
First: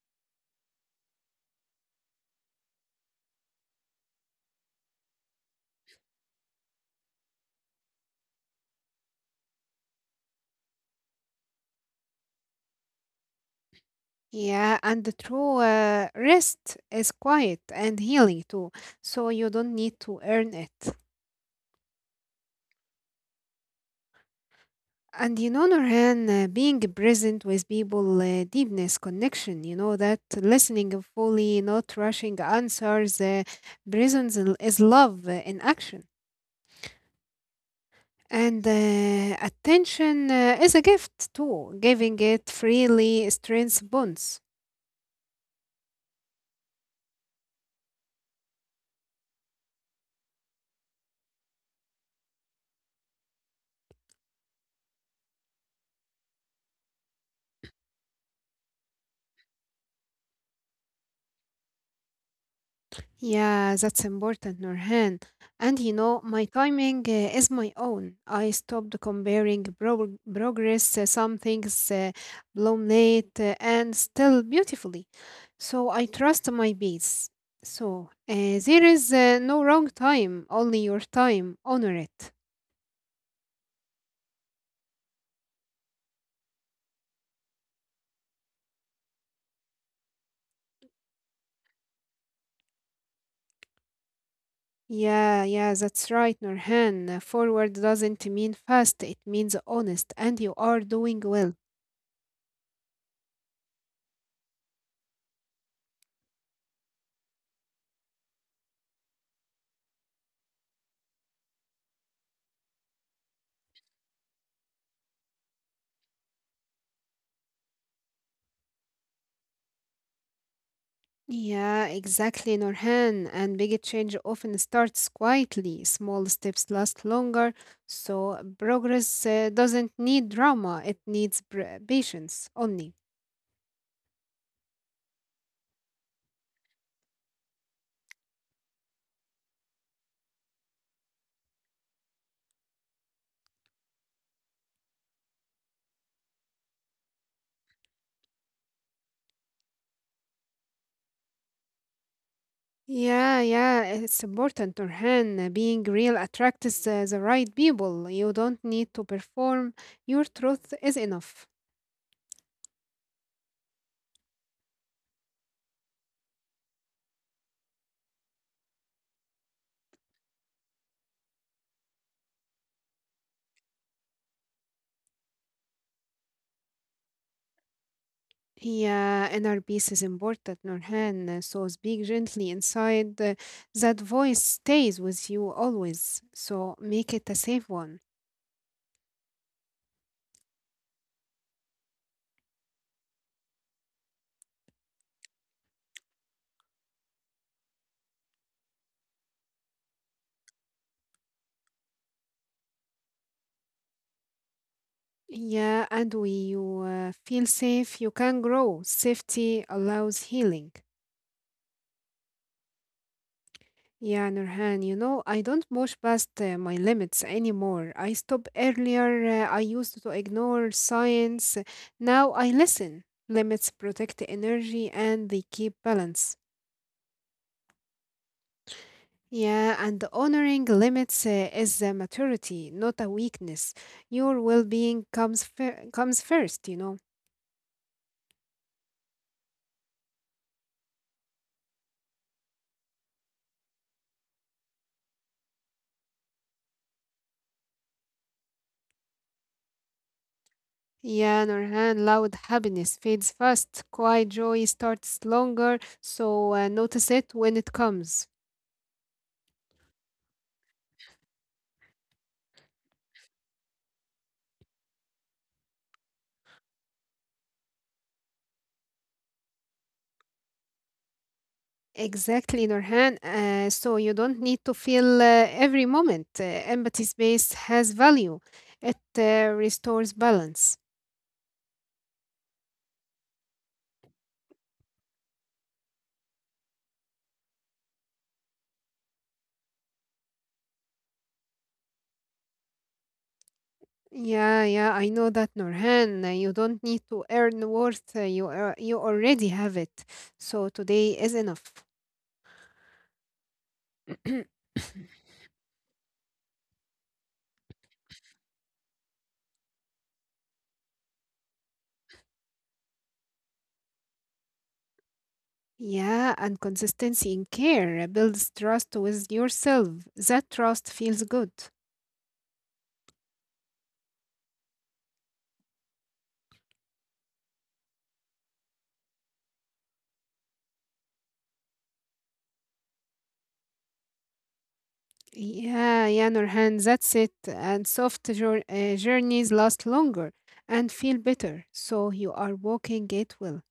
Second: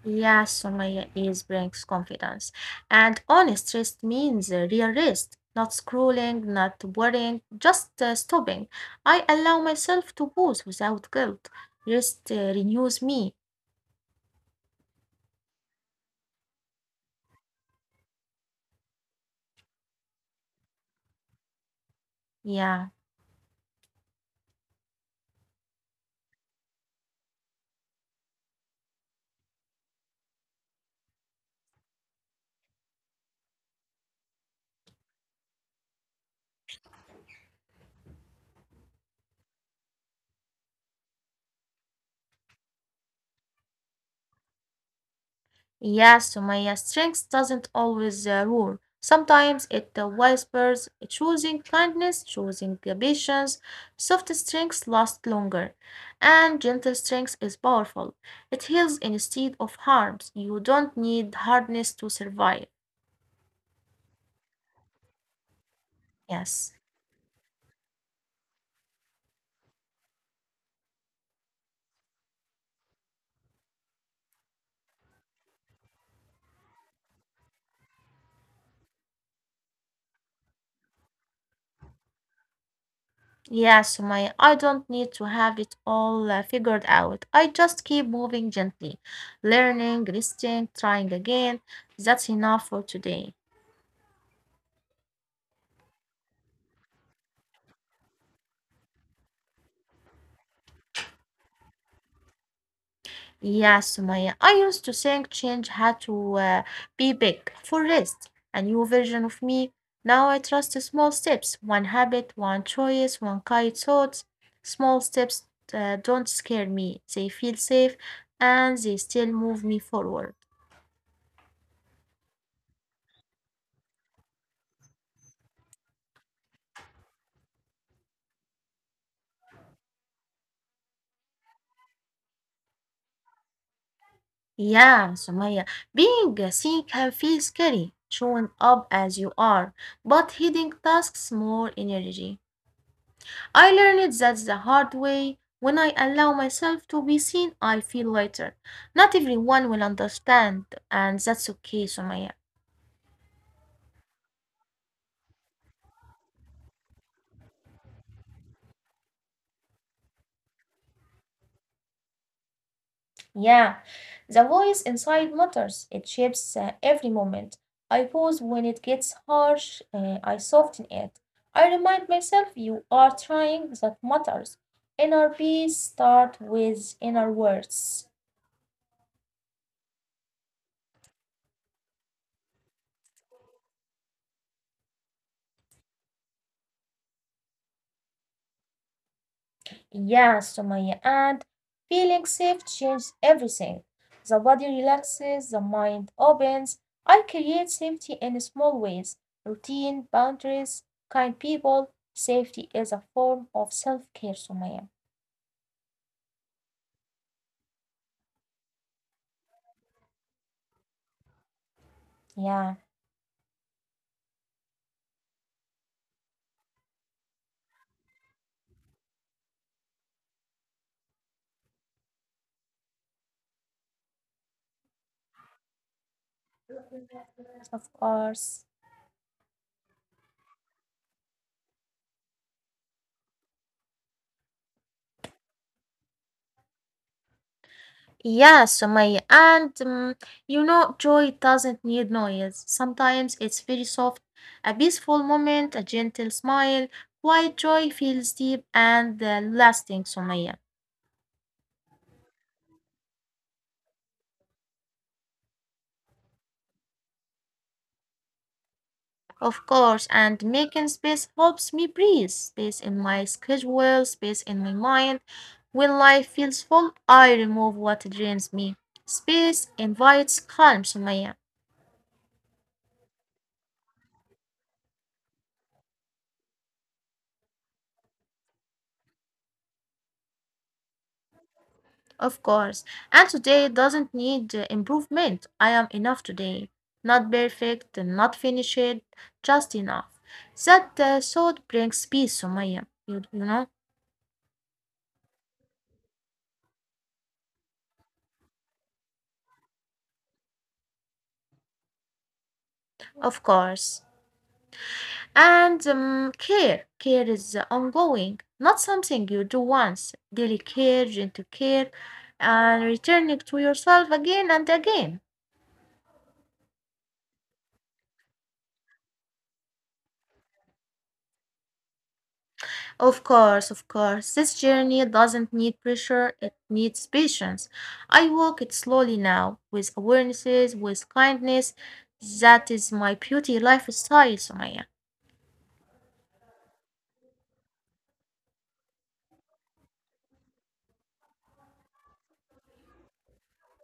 Yes, Sumaya is brings confidence. And honest rest means real rest, not scrolling, not worrying, just stopping. I allow myself to pause without guilt. Rest renews me. Yeah, and the true rest is quiet and healing too. So you don't need to earn it. Yeah. And you know, Norhan, being present with people, deepness, connection, you know, that listening fully, not rushing answers, is love in action. And attention is a gift too. Giving it freely strengthens bonds. Yeah, so strength doesn't always rule. Sometimes it whispers, choosing kindness, choosing the patience. Soft strengths last longer, and gentle strength is powerful. It heals instead of harms. You don't need hardness to survive. Yeah, that's important, Nurhan. And you know, my Yes. timing is my own. I stopped comparing progress, some things blown late and still beautifully. So I trust my beats. So there is no wrong time, only your time. Honor it. Yeah, so I don't need to have it all figured out. I just keep moving gently, learning, listening, trying again. That's enough for today. Yeah, yeah, that's right, Nurhan. Forward doesn't mean fast, it means honest, and you are doing well. Yeah, Sumaya. I used to think change had to be big for rest, a new version of me. Now I trust small steps, one habit, one choice, one kind thought. Small steps don't scare me. They feel safe and they still move me forward. Yeah, exactly, Norhan. And big change often starts quietly. Small steps last longer, so progress doesn't need drama. It needs patience only. Yeah, Sumaya. Being a seen can feel scary, showing up as you are, but hiding tasks more energy. I learned that the hard way. When I allow myself to be seen, I feel lighter. Not everyone will understand, and that's okay, Sumaya. Yeah, yeah, it's important, Norhan. Being real attracts the right people. You don't need to perform. Your truth is enough. Yeah, the voice inside matters. It shapes every moment. I pause when it gets harsh, I soften it. I remind myself you are trying, that matters. Inner peace start with inner words. Yeah, inner peace is important, Nurhan. So speak gently inside. That voice stays with you always. So make it a safe one. Yeah, Sumaya. And feeling safe changes everything. The body relaxes, the mind opens. I create safety in small ways, routine, boundaries, kind people. Safety is a form of self care, Sumaya. Yeah, and when you feel safe, you can grow. Safety allows healing. Yeah, Yeah, Nurhan, you know, I don't push past my limits anymore. I stopped earlier. I used to ignore science. Now I listen. Limits protect energy and they keep balance. of course. Yeah, and honoring limits is a maturity, not a weakness. Your well-being comes first, you know. Yeah, Sumaya. And you know, joy doesn't need noise. Sometimes it's very soft, a peaceful moment, a gentle smile. Quiet joy feels deep and lasting, Sumaya. Yeah, Nurhan, loud happiness fades fast, quiet joy starts longer, so notice it when it comes. Of course, and making space helps me breathe. Space in my schedule, space in my mind. When life feels full, I remove what drains me. Space invites calm, Sumaya. Exactly, Nurhan. So you don't need to feel every moment. Empathy space has value. It restores balance. Of course. And today doesn't need improvement. I am enough today. Not perfect, not finished, just enough. That thought brings peace, Sumaya. You know? Yeah, yeah, I know that, Nurhan. You don't need to earn worth. You already have it. So today is enough. Of course. *coughs* *clears throat* And care. Care is ongoing, not something you do once. Daily care, gentle care, and returning to yourself again and again. Yeah, and consistency in care builds trust with yourself. That trust feels good. Of course, of course. This journey doesn't need pressure, it needs patience. I walk it slowly now, with awarenesses, with kindness. That is my beauty lifestyle, Sumaya. Yeah, yeah, Nurhan, that's it. And soft journeys last longer and feel better. So you are walking it well.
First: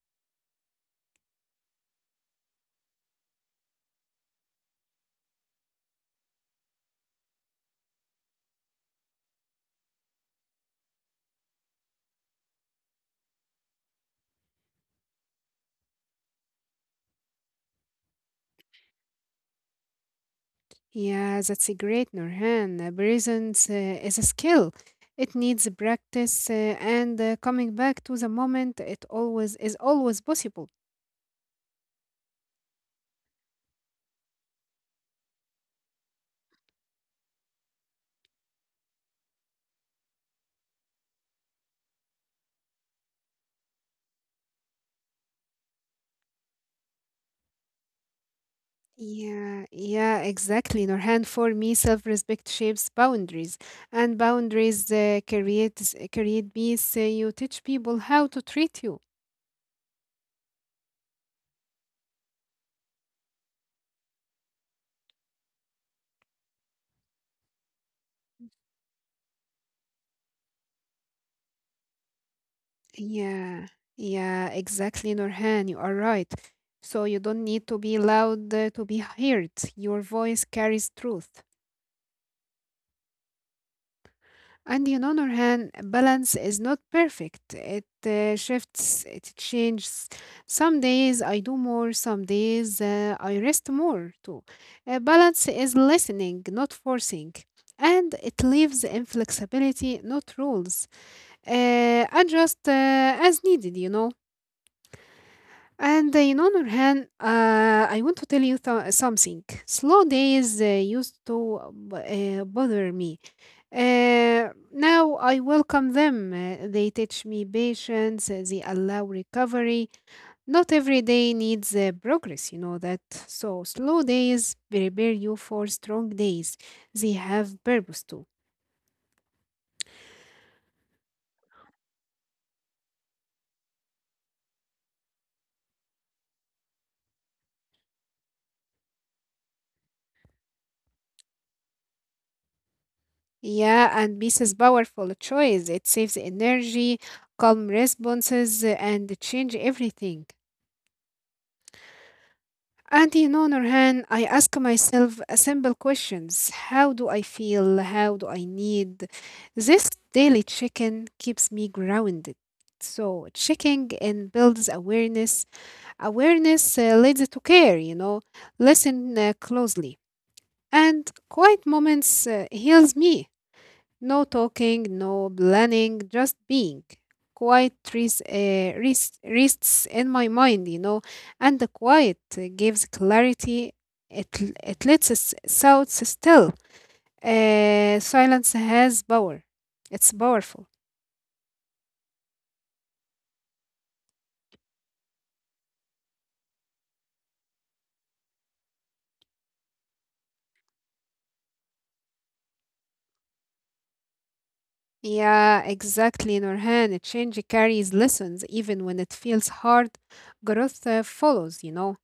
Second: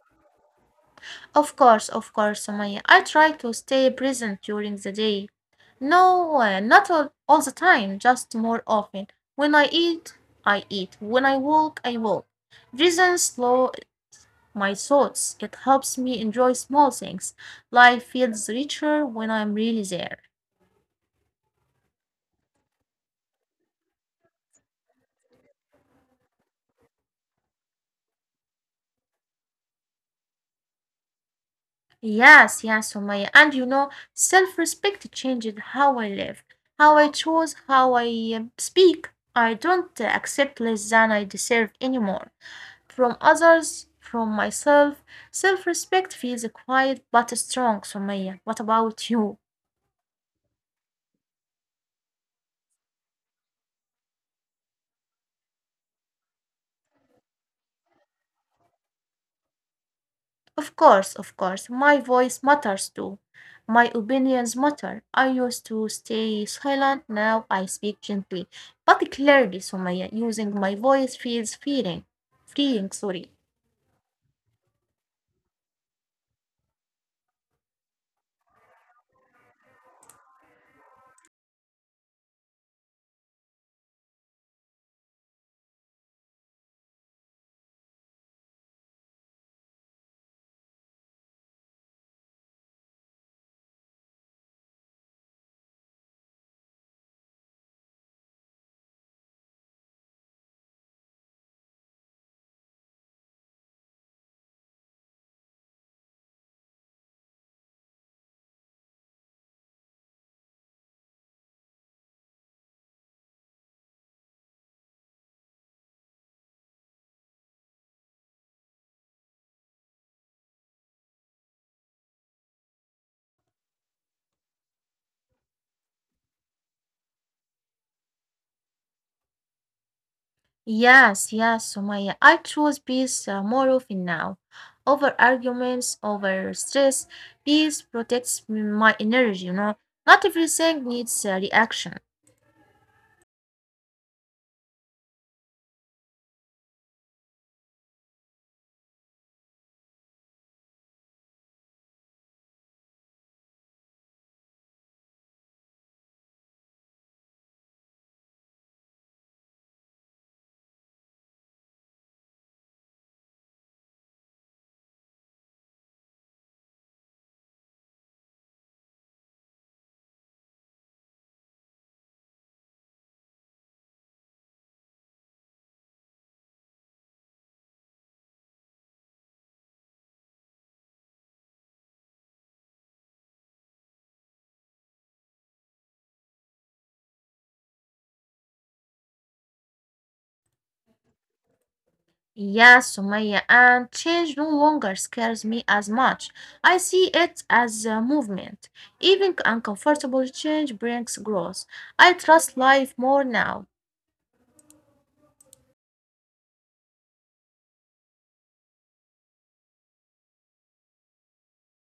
Of course, Sumaya. I try to stay present during the day. No, not all the time, just more often. When I eat, I eat. When I walk, I walk. Presence slow, my thoughts. It helps me enjoy small things. Life feels richer when I'm really there. Yeah, that's a great, Nurhan. Presence is a skill. It needs practice and coming back to the moment. It always possible. Yes, yes, Sumaya. And you know, self respect changes how I live, how I choose, how I speak. I don't accept less than I deserve anymore. From others, from myself, self respect feels quiet but strong, Sumaya. What about you? Yeah, yeah, exactly, Nurhan. For me, self-respect shapes boundaries, and boundaries create peace. You teach people how to treat you. Of course, my voice matters too. My opinions matter. I used to stay silent, now I speak gently, but clearly, Sumaya, using my voice feels freeing. Freeing, sorry. Yeah, yeah, exactly, Nurhan. You are right. So you don't need to be loud to be heard. Your voice carries truth. And on other hand, balance is not perfect. It shifts, it changes. Some days I do more, some days I rest more too. Balance is listening, not forcing. And it leaves inflexibility, not rules. Adjust as needed, you know. And on other hand, I want to tell you something. Slow days used to bother me, now I welcome them. They teach me patience, they allow recovery. Not every day needs progress, you know that. So, slow days prepare you for strong days. They have purpose too. Yes, yes, Sumaya, I choose peace more often now. Over arguments, over stress, peace protects my energy, you know. Not everything needs a reaction. Yeah, and peace is powerful choice. It saves energy, calm responses, and change everything. And you know, Nurhan, I ask myself a simple questions. How do I feel? How do I need? This daily check-in keeps me grounded. So checking in builds awareness. Awareness leads to care, you know. Listen closely. And quiet moments heals me. No talking, no planning, just being. Quiet rests in my mind, you know, and the quiet gives clarity. It lets us out still. Silence has power. It's powerful. Yeah, Sumaya, and change no longer scares me as much. I see it as a movement. Even uncomfortable change brings growth. I trust life more now. Yeah, exactly, Nurhan. A Change carries lessons even when it feels hard. Growth follows, you know.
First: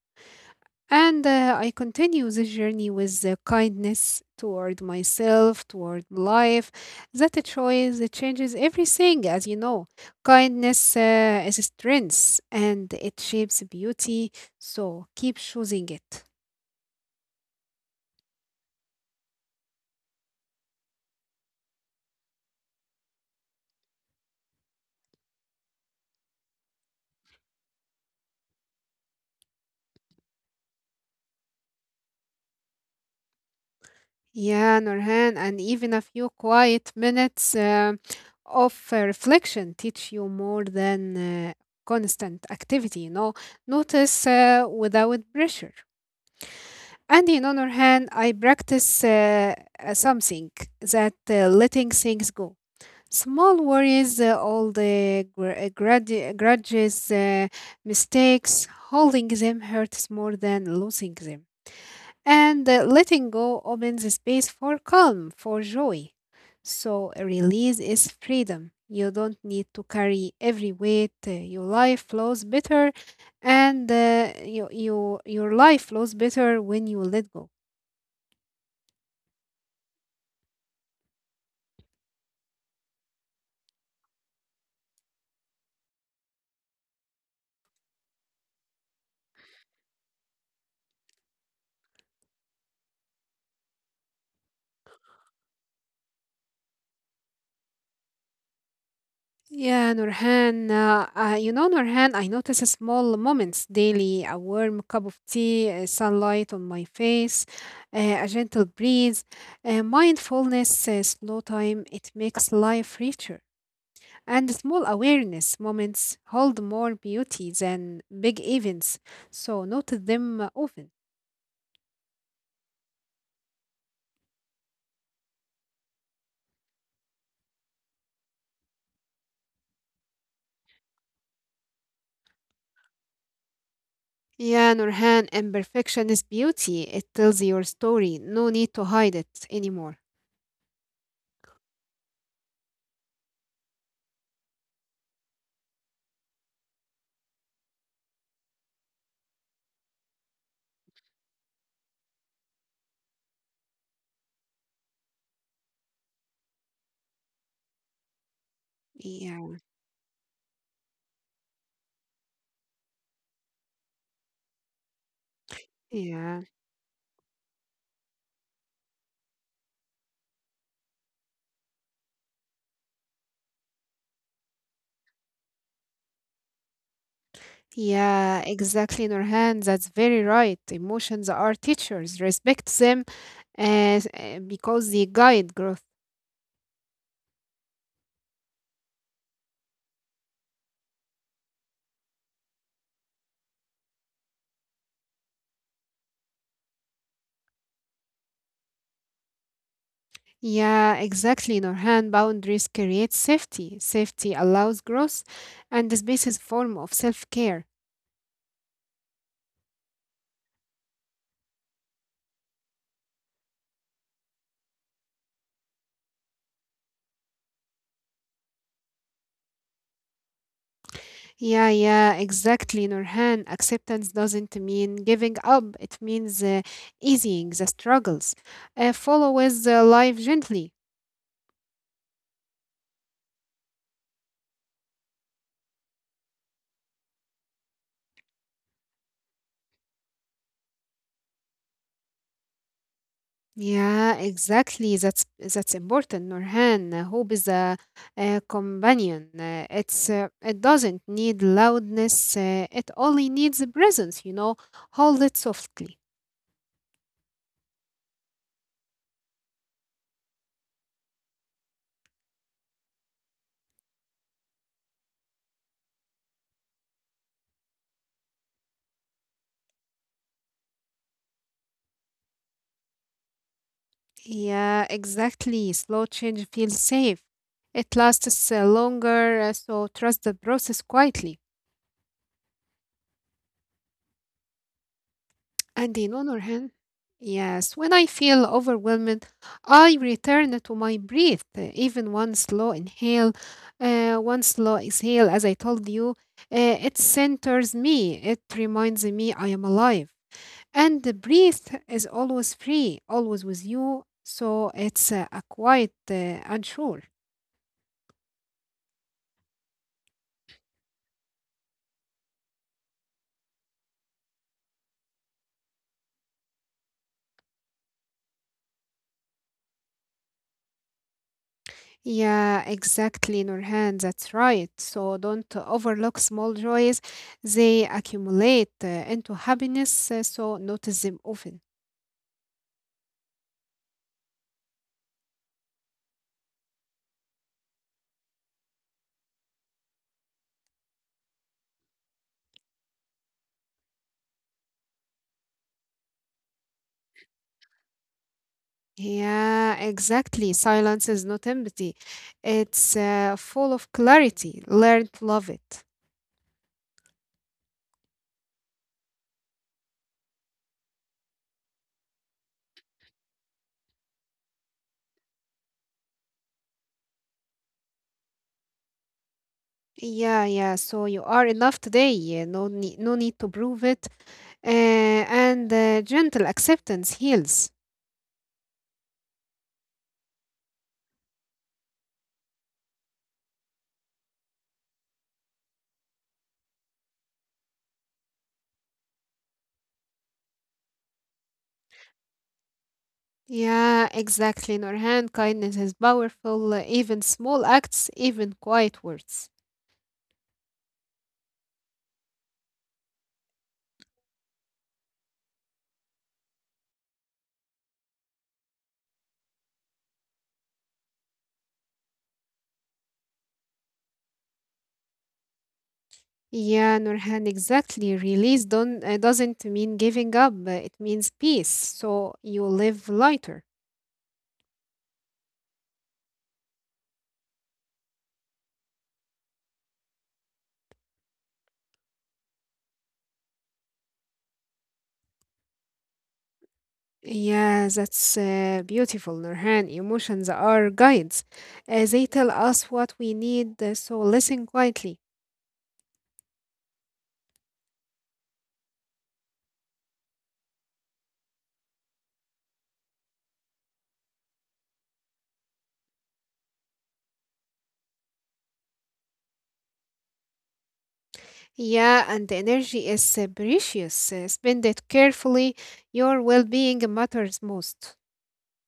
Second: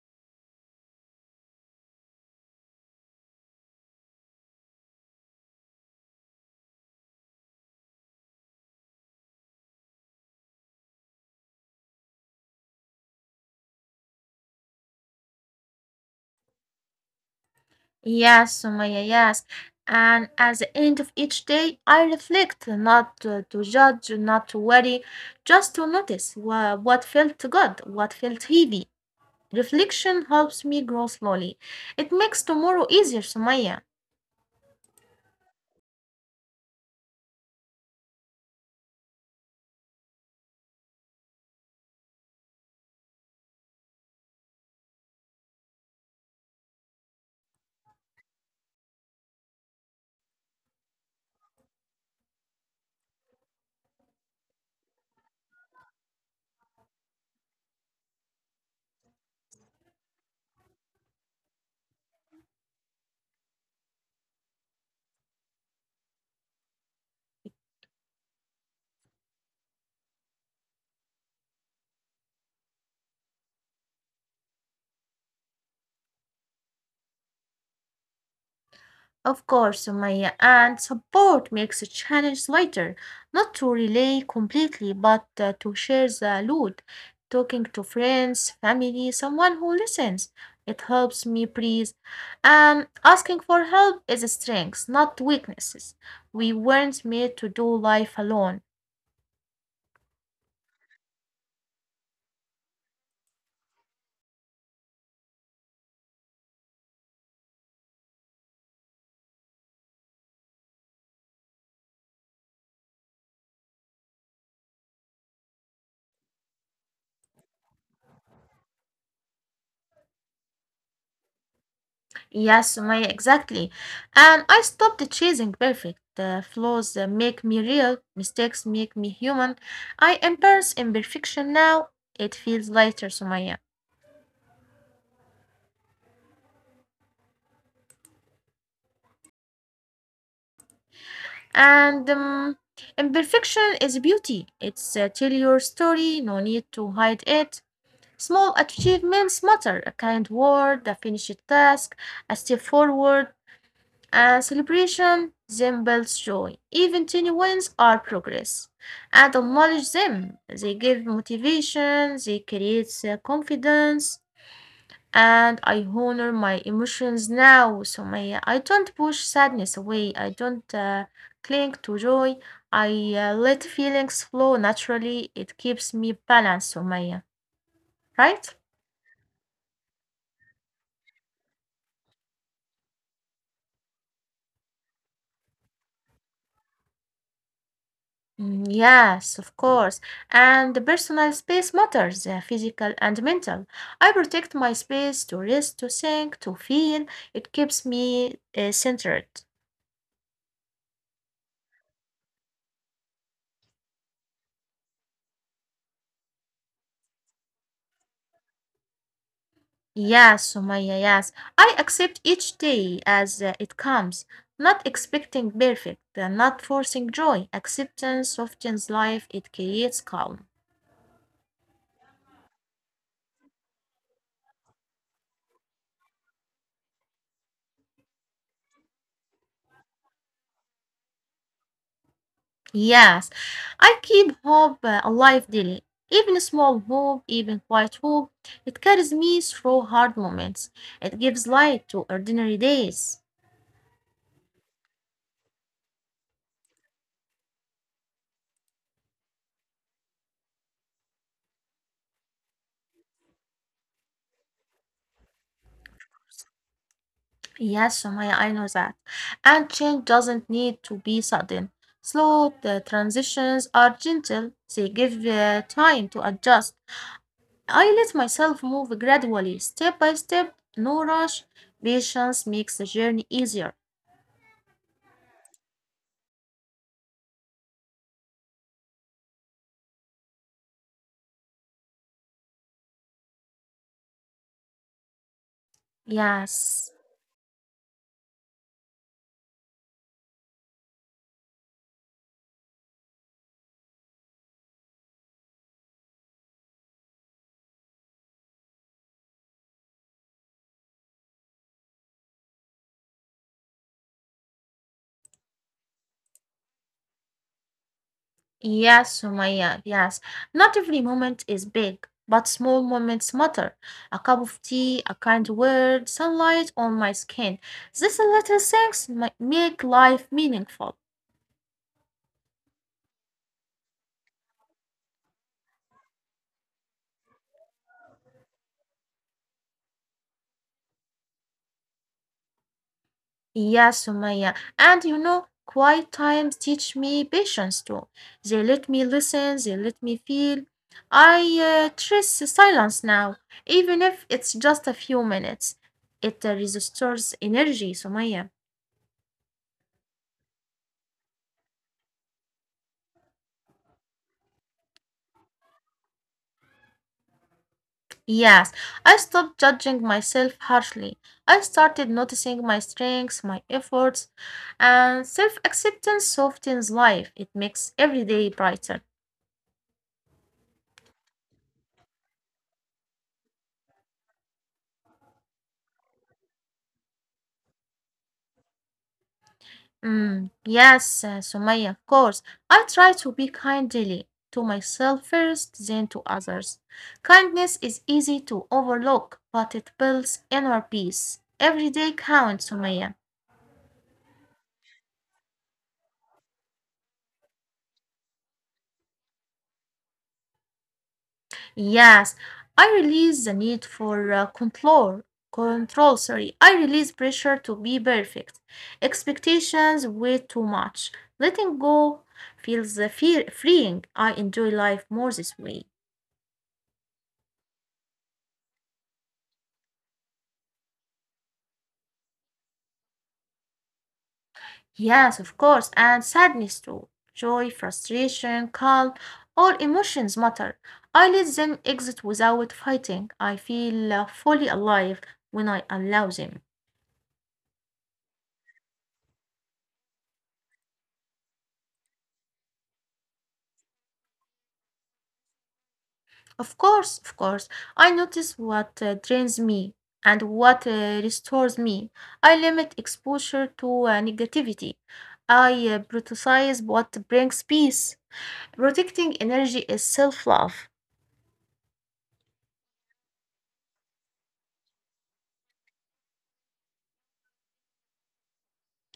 And I continue this journey with kindness toward myself, toward life. That choice that changes everything, as you know. Kindness is strength and it shapes beauty. So keep choosing it. Yes, Sumaya, yes. And at the end of each day, I reflect, not to judge, not to worry, just to notice what felt good, what felt heavy. Reflection helps me grow slowly. It makes tomorrow easier, Sumaya. Yeah, Nurhan, and even a few quiet minutes of reflection teach you more than uh, constant activity, you know. Notice without pressure. And in other hand, I practice something that letting things go. Small worries, all the grudges, mistakes, holding them hurts more than losing them. And letting go opens a space for calm, for joy. So a release is freedom. You don't need to carry every weight. Your life flows better, and your life flows better when you let go. Of course, Sumaya, and support makes a challenge lighter, not to relay completely, but to share the load, talking to friends, family, someone who listens. It helps me breathe. And asking for help is a strength, not weaknesses. We weren't made to do life alone. Yeah, Nurhan. You know, Nurhan, I notice small moments daily, a warm cup of tea, sunlight on my face, a gentle breeze, mindfulness, slow time. It makes life richer. And small awareness moments hold more beauty than big events, so notice them often. Yes, Sumaya, exactly. And I stopped chasing perfect. The flaws make me real, mistakes make me human. I embrace imperfection now. It feels lighter, Sumaya. Yeah, Nurhan, imperfection is beauty. It tells your story. No need to hide it anymore. And imperfection is beauty. It's tell your story, no need to hide it. Small achievements matter. A kind word, a finished task, a step forward, and celebration resembles joy. Even tiny wins are progress. And Yeah, acknowledge them. They give motivation, they create confidence, and I honor my yeah. emotions now. So my, I don't push sadness away. I don't cling to joy. I let feelings flow naturally. It keeps me balanced, Sumaya. Right? Yeah, exactly, Nurhan. That's very right. Emotions are teachers. Respect them because they guide growth. Mm, yes, of course. And the personal space matters, physical and mental. I protect my space to rest, to think, to feel. It keeps me centered. Yeah, exactly, Nurhan. Boundaries create safety. Safety allows growth, and this basis form of self-care. Yes, Sumaya, yes. I accept each day as it comes, not expecting perfect, not forcing joy. Acceptance softens life, it creates calm. Yeah, yeah, exactly, Nurhan. Acceptance doesn't mean giving up. It means easing the struggles. Follow with life gently. Yes, I keep hope alive daily. Even small hope, even quiet hope, it carries me through hard moments. It gives light to ordinary days. Yeah, exactly. That's important, Nurhan. Hope is a companion. It doesn't need loudness. It only needs a presence. You know, hold it softly. Yes, Somaya, I know that. And change doesn't need to be sudden. Slow transitions are gentle, they give time to adjust. I let myself move gradually, step by step, no rush. Patience makes the journey easier. Yeah, exactly. Slow change feels safe. It lasts longer, so trust the process quietly. And in other hand, Yes. yes, when I feel overwhelmed, I return to my breath. Even one slow inhale, one slow exhale, as I told you, it centers me. It reminds me I am alive. And the breath is always free, always with you. So it's a quiet, unsure. Yes, Sumaya, yes. Not every moment is big, but small moments matter. A cup of tea, a kind word, sunlight on my skin. These little things make life meaningful. Yeah, exactly, Nurhan. That's right. So don't overlook small joys. They accumulate into happiness, so notice them often. Yes, Sumaya. And you know, quiet times teach me patience too. They let me listen, they let me feel. I trust the silence now, even if it's just a few minutes. It restores energy, Sumaya. Yeah, exactly. Silence is not empty, it's full of clarity. Learn to love it. Yes, I stopped judging myself harshly. I started noticing my strengths, my efforts, and self acceptance softens life. It makes every day brighter. Yeah, yeah. So you are enough today. Yeah, no need to prove it. Uh, and gentle acceptance heals. Mm, yes, Sumaya, of course. I try to be kind daily to myself first, then to others. Kindness is easy to overlook, but it builds inner peace. Every day counts, Sumaya. Yeah, exactly, Nurhan. Kindness is powerful. Even small acts, even quiet words. Yes, I release the need for control. Control, sorry. I release pressure to be perfect. Expectations weigh too much. Letting go feels fear freeing. I enjoy life more this way. Yeah, Nurhan, exactly. Release don't, doesn't mean giving up, it means peace. So you live lighter. Yes, of course, and sadness too. Joy, frustration, calm, all emotions matter. I let them exit without fighting. I feel fully alive when I allow them. Yeah, that's beautiful, Nurhan. Emotions are guides. They tell us what we need, so listen quietly. Of course, of course. I notice what drains me and what restores me. I limit exposure to negativity. I prioritize what brings peace. Protecting energy is self love, Yeah, and the energy is precious. Spend it carefully. Your well being matters most.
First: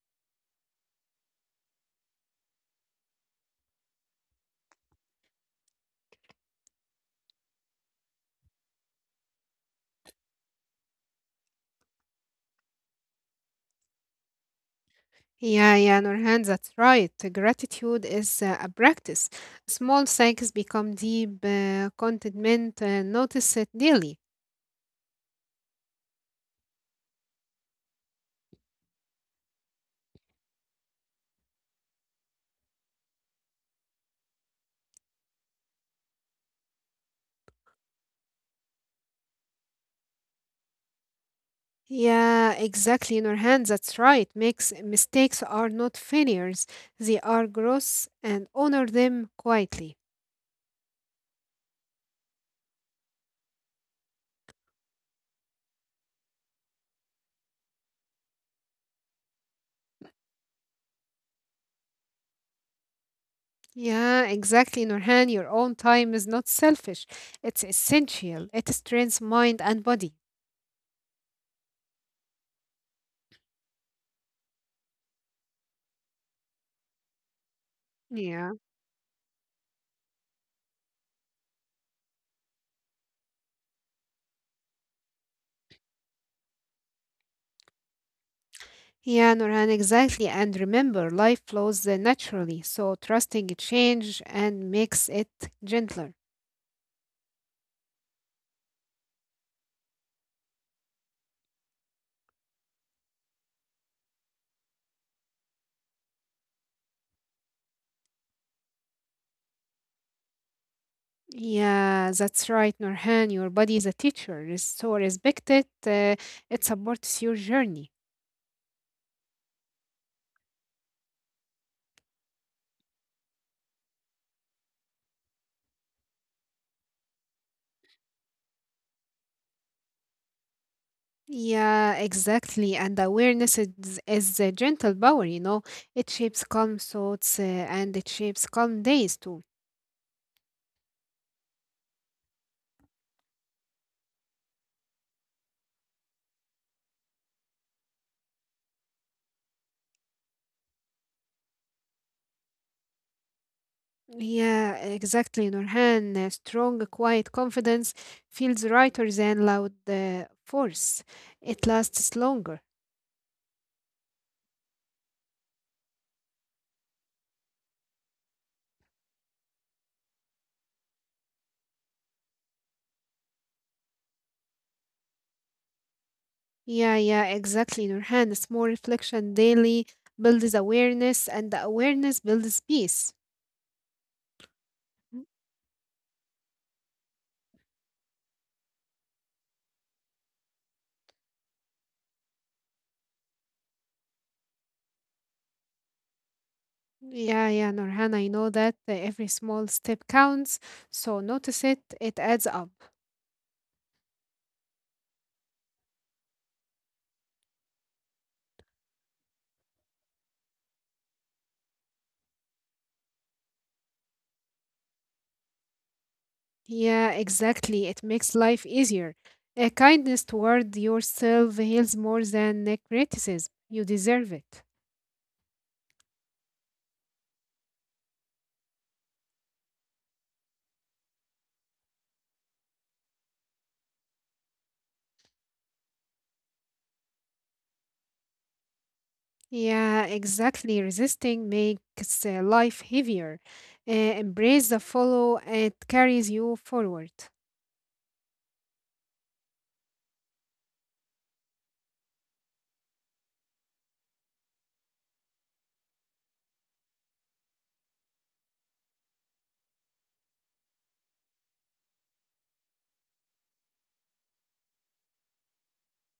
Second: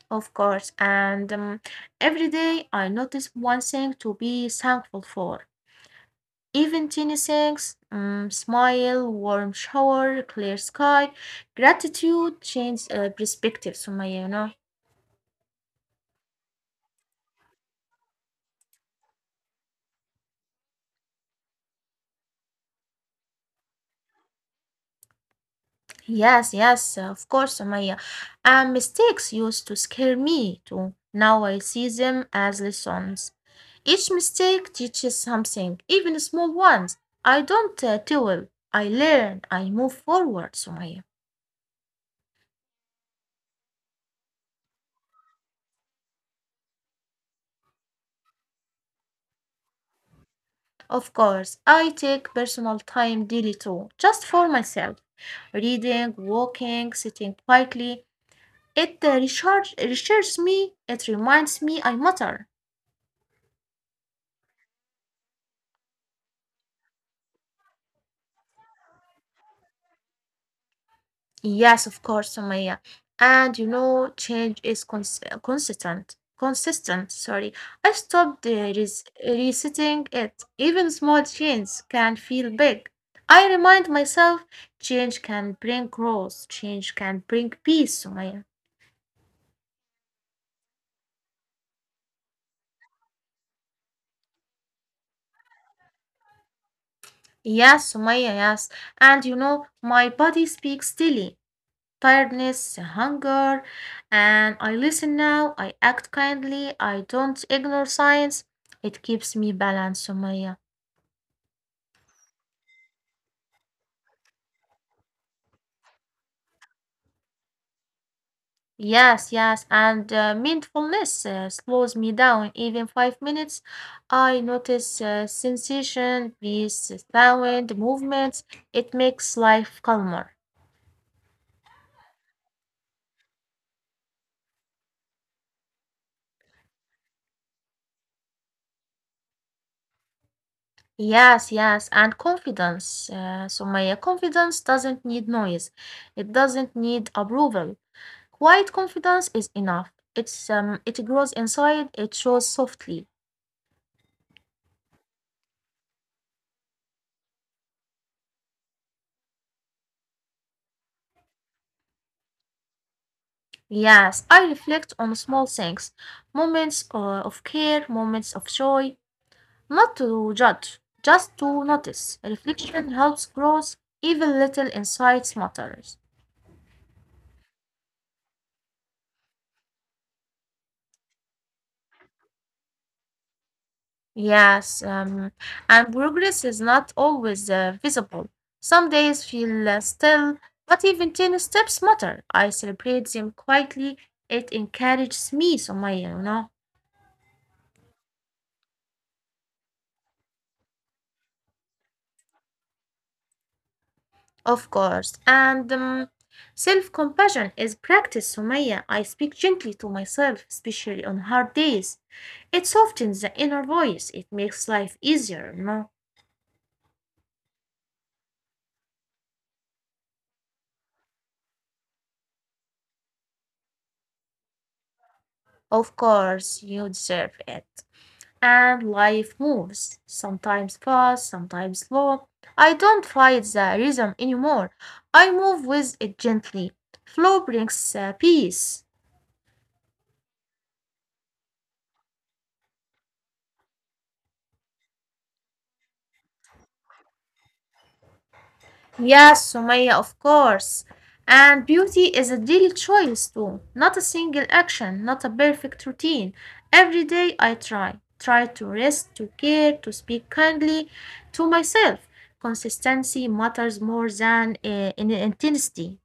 of course. And every day I notice one thing to be thankful for. Even tiny things, smile, warm shower, clear sky, gratitude changes perspectives, Sumaya, you know. Yeah, yeah, Nurhan, that's right. Gratitude is a practice. Small thanks become deep contentment. Notice it daily. Yes, yes, of course, Maya. And mistakes used to scare me too. Now I see them as lessons. Each mistake teaches something, even small ones. I don't dwell. I learn. I move forward, Sumaya. Yeah, exactly, Nurhan, that's right. Mistakes are not failures, they are growth, and honor them quietly. Of course, I take personal time daily too, just for myself. Reading, walking, sitting quietly. It recharges me. It reminds me I matter. Yeah, exactly, Nurhan. Your own time is not selfish, it's essential. It strengthens mind and body. Yes, of course, Sumaya. And you know, change is consistent. Consistent, sorry. I stopped Yeah. Resetting it. Even small changes can feel big. I remind myself change can bring growth, change can bring peace, Sumaya. Yeah, Nurhan, exactly. And remember, life flows naturally, so trusting a change and makes it gentler. Yes, Sumaya, yes. And you know, my body speaks daily: tiredness, hunger, and I listen now, I act kindly, I don't ignore science. It keeps me balanced, Sumaya. Yeah, that's right, Nurhan. Your body is a teacher, so respect it. It supports your journey. Yes, yes, and mindfulness slows me down. Even 5 minutes, I notice sensation, peace, sound, movements. It makes life calmer. Yeah, exactly. And awareness is a gentle power, you know. It shapes calm thoughts and it shapes calm days too. Yes, yes, and confidence. Sumaya, confidence doesn't need noise. It doesn't need approval. Quiet confidence is enough. It's it grows inside, it shows softly. Yeah, exactly, Nurhan. A strong, quiet confidence feels lighter than loud force. It lasts longer. Yes, I reflect on small things, moments of care, moments of joy, not to judge, just to notice. Reflection helps growth, even little insights matters. Yeah, yeah, exactly, Nurhan. It's more reflection daily builds awareness, and the awareness builds peace. Yes, Mhm. And progress is not always visible. Some days feel still, but even 10 steps matter. I celebrate them quietly. It encourages me, so my, you know. Yeah, yeah, Nurhan, I know that every small step counts, so notice it, it adds up. Of course. And self compassion is practice, Sumaya. I speak gently to myself, especially on hard days. It softens the inner voice, it makes life easier, you know. Yeah, exactly. It makes life easier. A kindness toward yourself heals more than a criticism. You deserve it. Of course, you deserve it. And life moves, sometimes fast, sometimes slow. I don't fight the rhythm anymore. I move with it gently. Flow brings peace. Yeah, exactly. Resisting makes life heavier. Embrace the follow, it carries you forward. Yes, Sumaya, of course. And beauty is a daily choice too, not a single action, not a perfect routine. Every day I try to rest, to care, to speak kindly to myself. Consistency matters more than intensity.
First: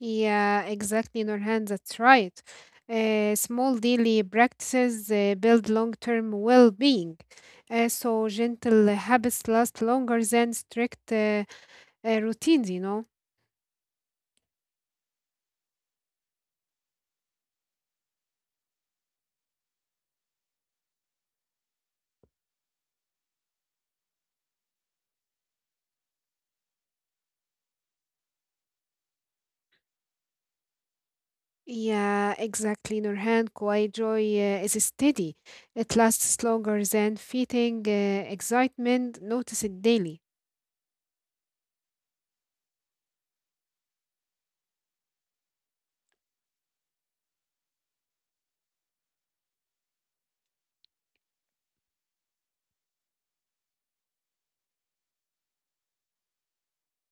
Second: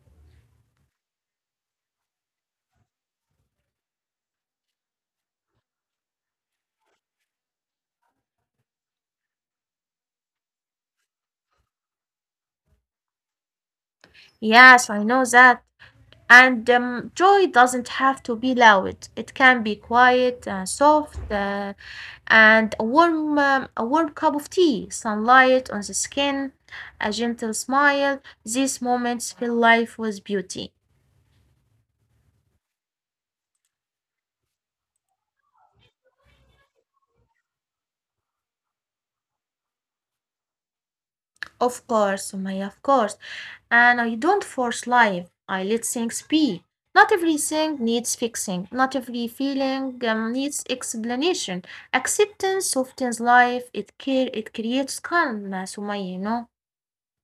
Yeah, exactly, Nurhan. That's right. Small daily practices build long term well being. So, gentle habits last longer than strict routines, you know. Yes, I know that. And joy doesn't have to be loud. It can be quiet, soft, and a warm cup of tea, sunlight on the skin, a gentle smile. These moments fill life with beauty. Yeah, exactly, Nurhan. Quiet joy is steady. It lasts longer than fleeting excitement. Notice it daily. Of course, Sumaya, of course. And I don't force life. I let things be. Not everything needs fixing. Not every feeling needs explanation. Acceptance softens life. It care. It creates calm, Sumaya. You know.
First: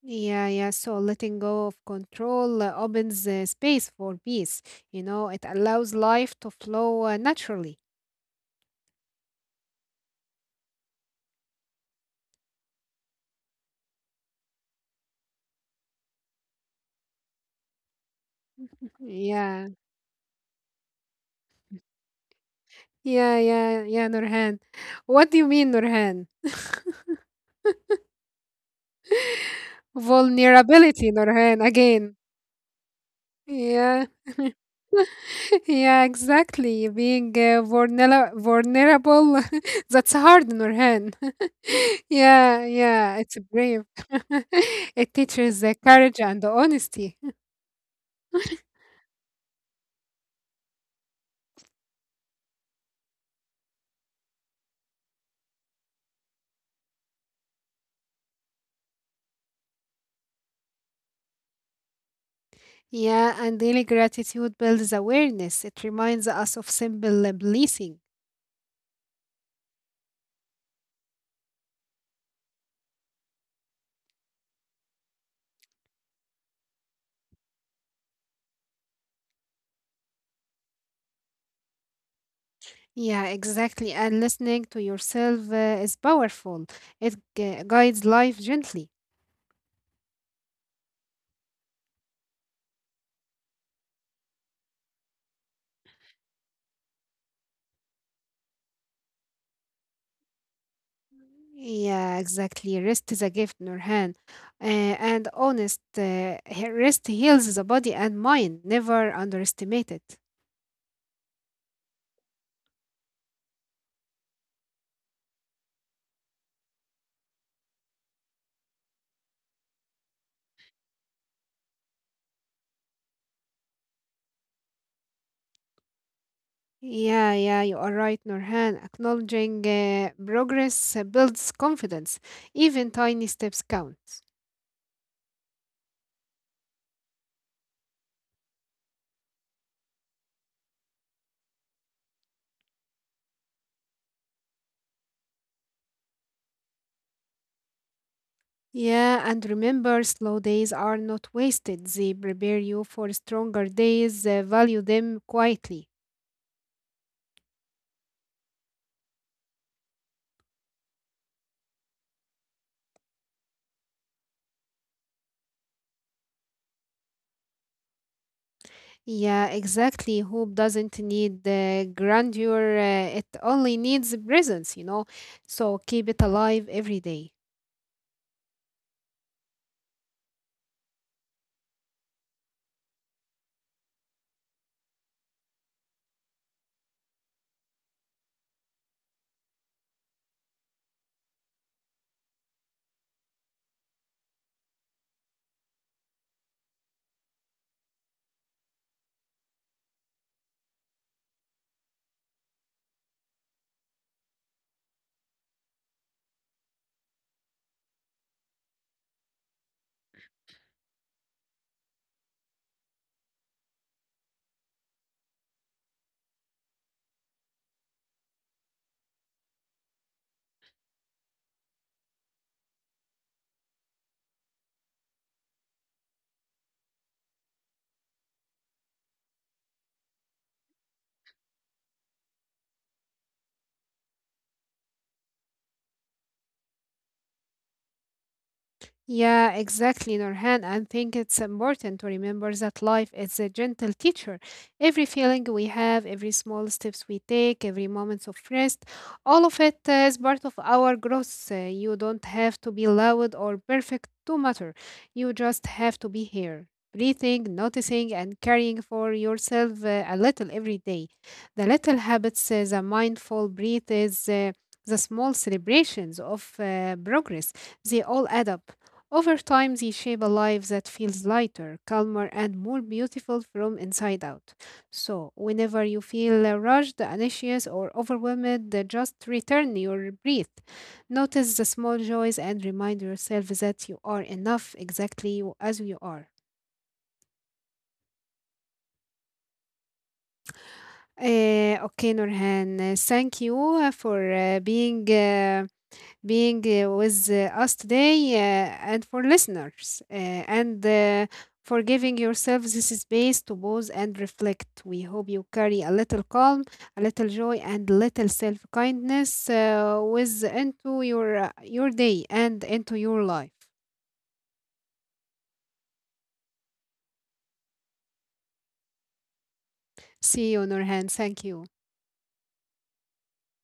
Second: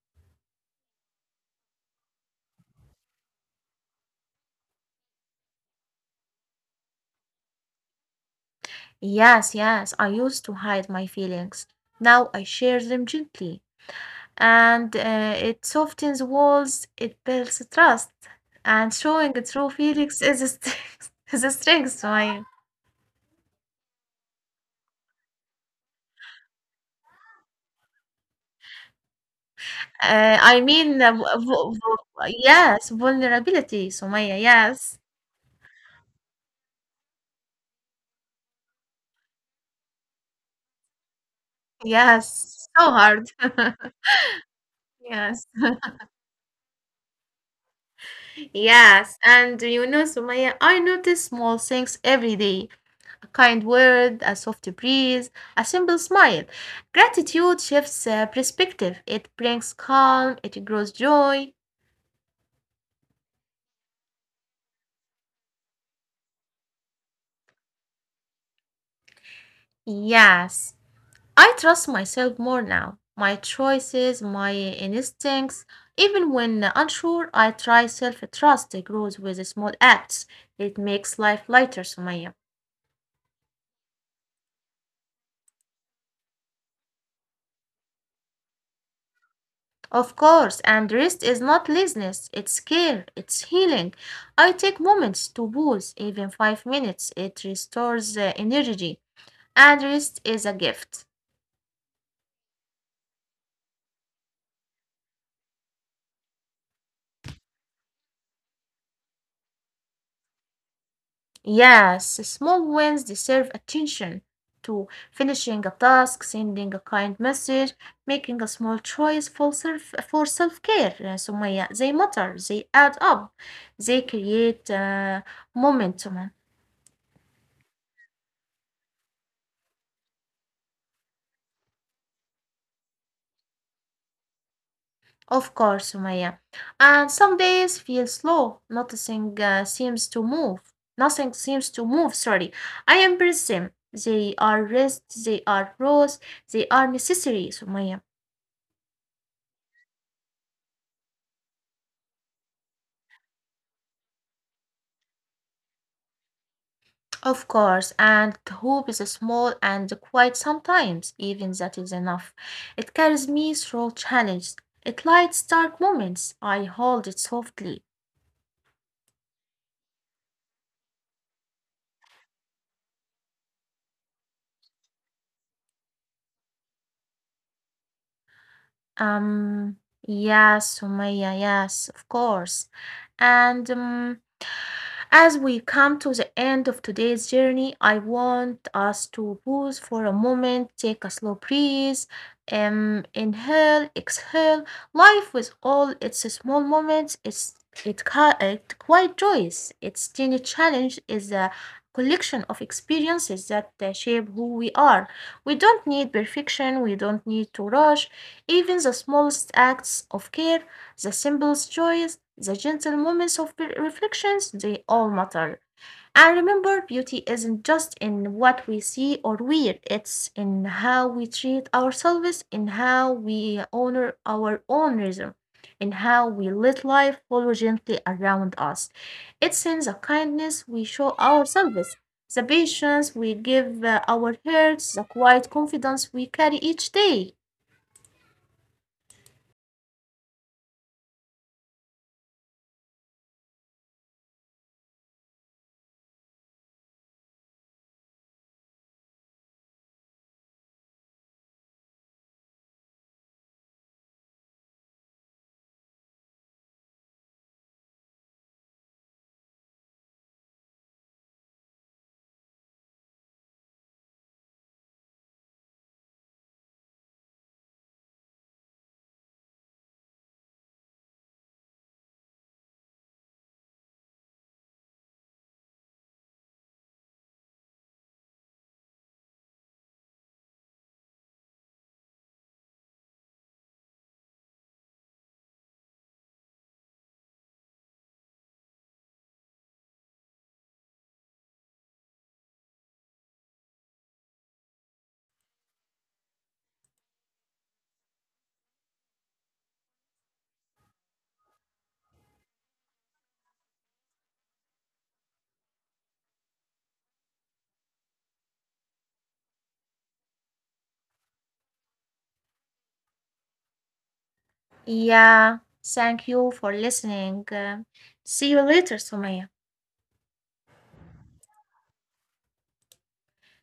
Yeah, yeah. So letting go of control opens space for peace. You know, it allows life to flow naturally. Yes, yes, I used to hide my feelings. Now I share them gently. And it softens walls, it builds trust. And showing Yeah, true feelings is a strength. *laughs* is a strength, Sumaya. yeah, yeah, yeah, Nurhan. What do you mean, Nurhan? I Vulnerability, mean, Nurhan, again. Yes, Yeah. vulnerability, Sumaya. Yes, *laughs* Yeah, exactly. Being vulnera- vulnerable, *laughs* that's hard, Nurhan. *laughs* Yeah, yes, so yeah, hard. it's brave. *laughs* *laughs* It Yes, teaches courage and honesty. *laughs* yes. And you know, Sumaya, I notice small things every day. A kind word, a soft breeze, a simple smile. Gratitude shifts perspective. It brings calm, it grows joy. Yeah, and daily gratitude builds awareness. It reminds us of simple blessing. Yes, I trust myself more now. My choices, my instincts. Even when unsure, I try self trust grows with small acts. It makes life lighter, Sumaya. Yeah, exactly. And listening to yourself is powerful. It guides life gently. Of course, and rest is not laziness, it's care, it's healing. I take moments to pause, even 5 minutes, it restores energy, and rest is a gift. Yeah, exactly. Rest is a gift, Nurhan. Uh, and honest, rest heals the body and mind. Never underestimate it. Yes, small wins deserve attention to finishing a task, sending a kind message, making a small choice for self care. So Maya, they matter, they add up, they create momentum. Yeah, yeah, you are right, Norhan. Acknowledging progress builds confidence. Even tiny steps count. Of course, Sumaya. And some days feel slow. Nothing seems to move. Nothing seems to move. Sorry. I embrace them. They are rest. They are rose. They are necessary, Sumaya. Yeah, and remember, slow days are not wasted. They prepare you for stronger days. Value them quietly. Of course. And hope is small and quiet sometimes. Even that is enough. It carries me through challenges. It lights dark moments. I hold it softly. Yeah, exactly. Hope doesn't need grandeur. It only needs presence, you know. So keep it alive every day. Um. Yes, Sumaya. Yes, of course. And. As we come to the end of today's journey, I want us to pause for a moment, take a slow breath, inhale, exhale. Life with all its small moments is it quite joyous? Its tiny challenge is a collection of experiences that shape who we are. We don't need perfection. We don't need to rush. Even the smallest acts of care, the simplest joys, the gentle moments of reflections, they all matter. And remember, beauty isn't just in what we see or wear, it's in how we treat ourselves, in how we honor our own rhythm, in how we let life follow gently around us. It's in the kindness we show ourselves, the patience we give our hearts, the quiet confidence we carry each day. Yeah, exactly, Nurhan. I think it's important to remember that life is a gentle teacher. Every feeling we have, every small steps we take, every moment of rest, all of it is part of our growth. You don't have to be loud or perfect to matter. You just have to be here, breathing, noticing, and caring for yourself a little every day. The little habits, the mindful breath is the small celebrations of progress. They all add up. Over time, these shape a life that feels lighter, calmer, and more beautiful from inside out. So, whenever you feel rushed, anxious, or overwhelmed, just return your breath. Notice the small joys and remind yourself that you are enough exactly as you are. Okay, Nurhan, thank you for being. Being with us today and for listeners and for giving yourself this space to pause and reflect. We hope you carry a little calm, a little joy, and little self kindness with into your day and into your life. Yeah, thank you for listening. See you later, Sumaya. See you, Nurhan. Thank you.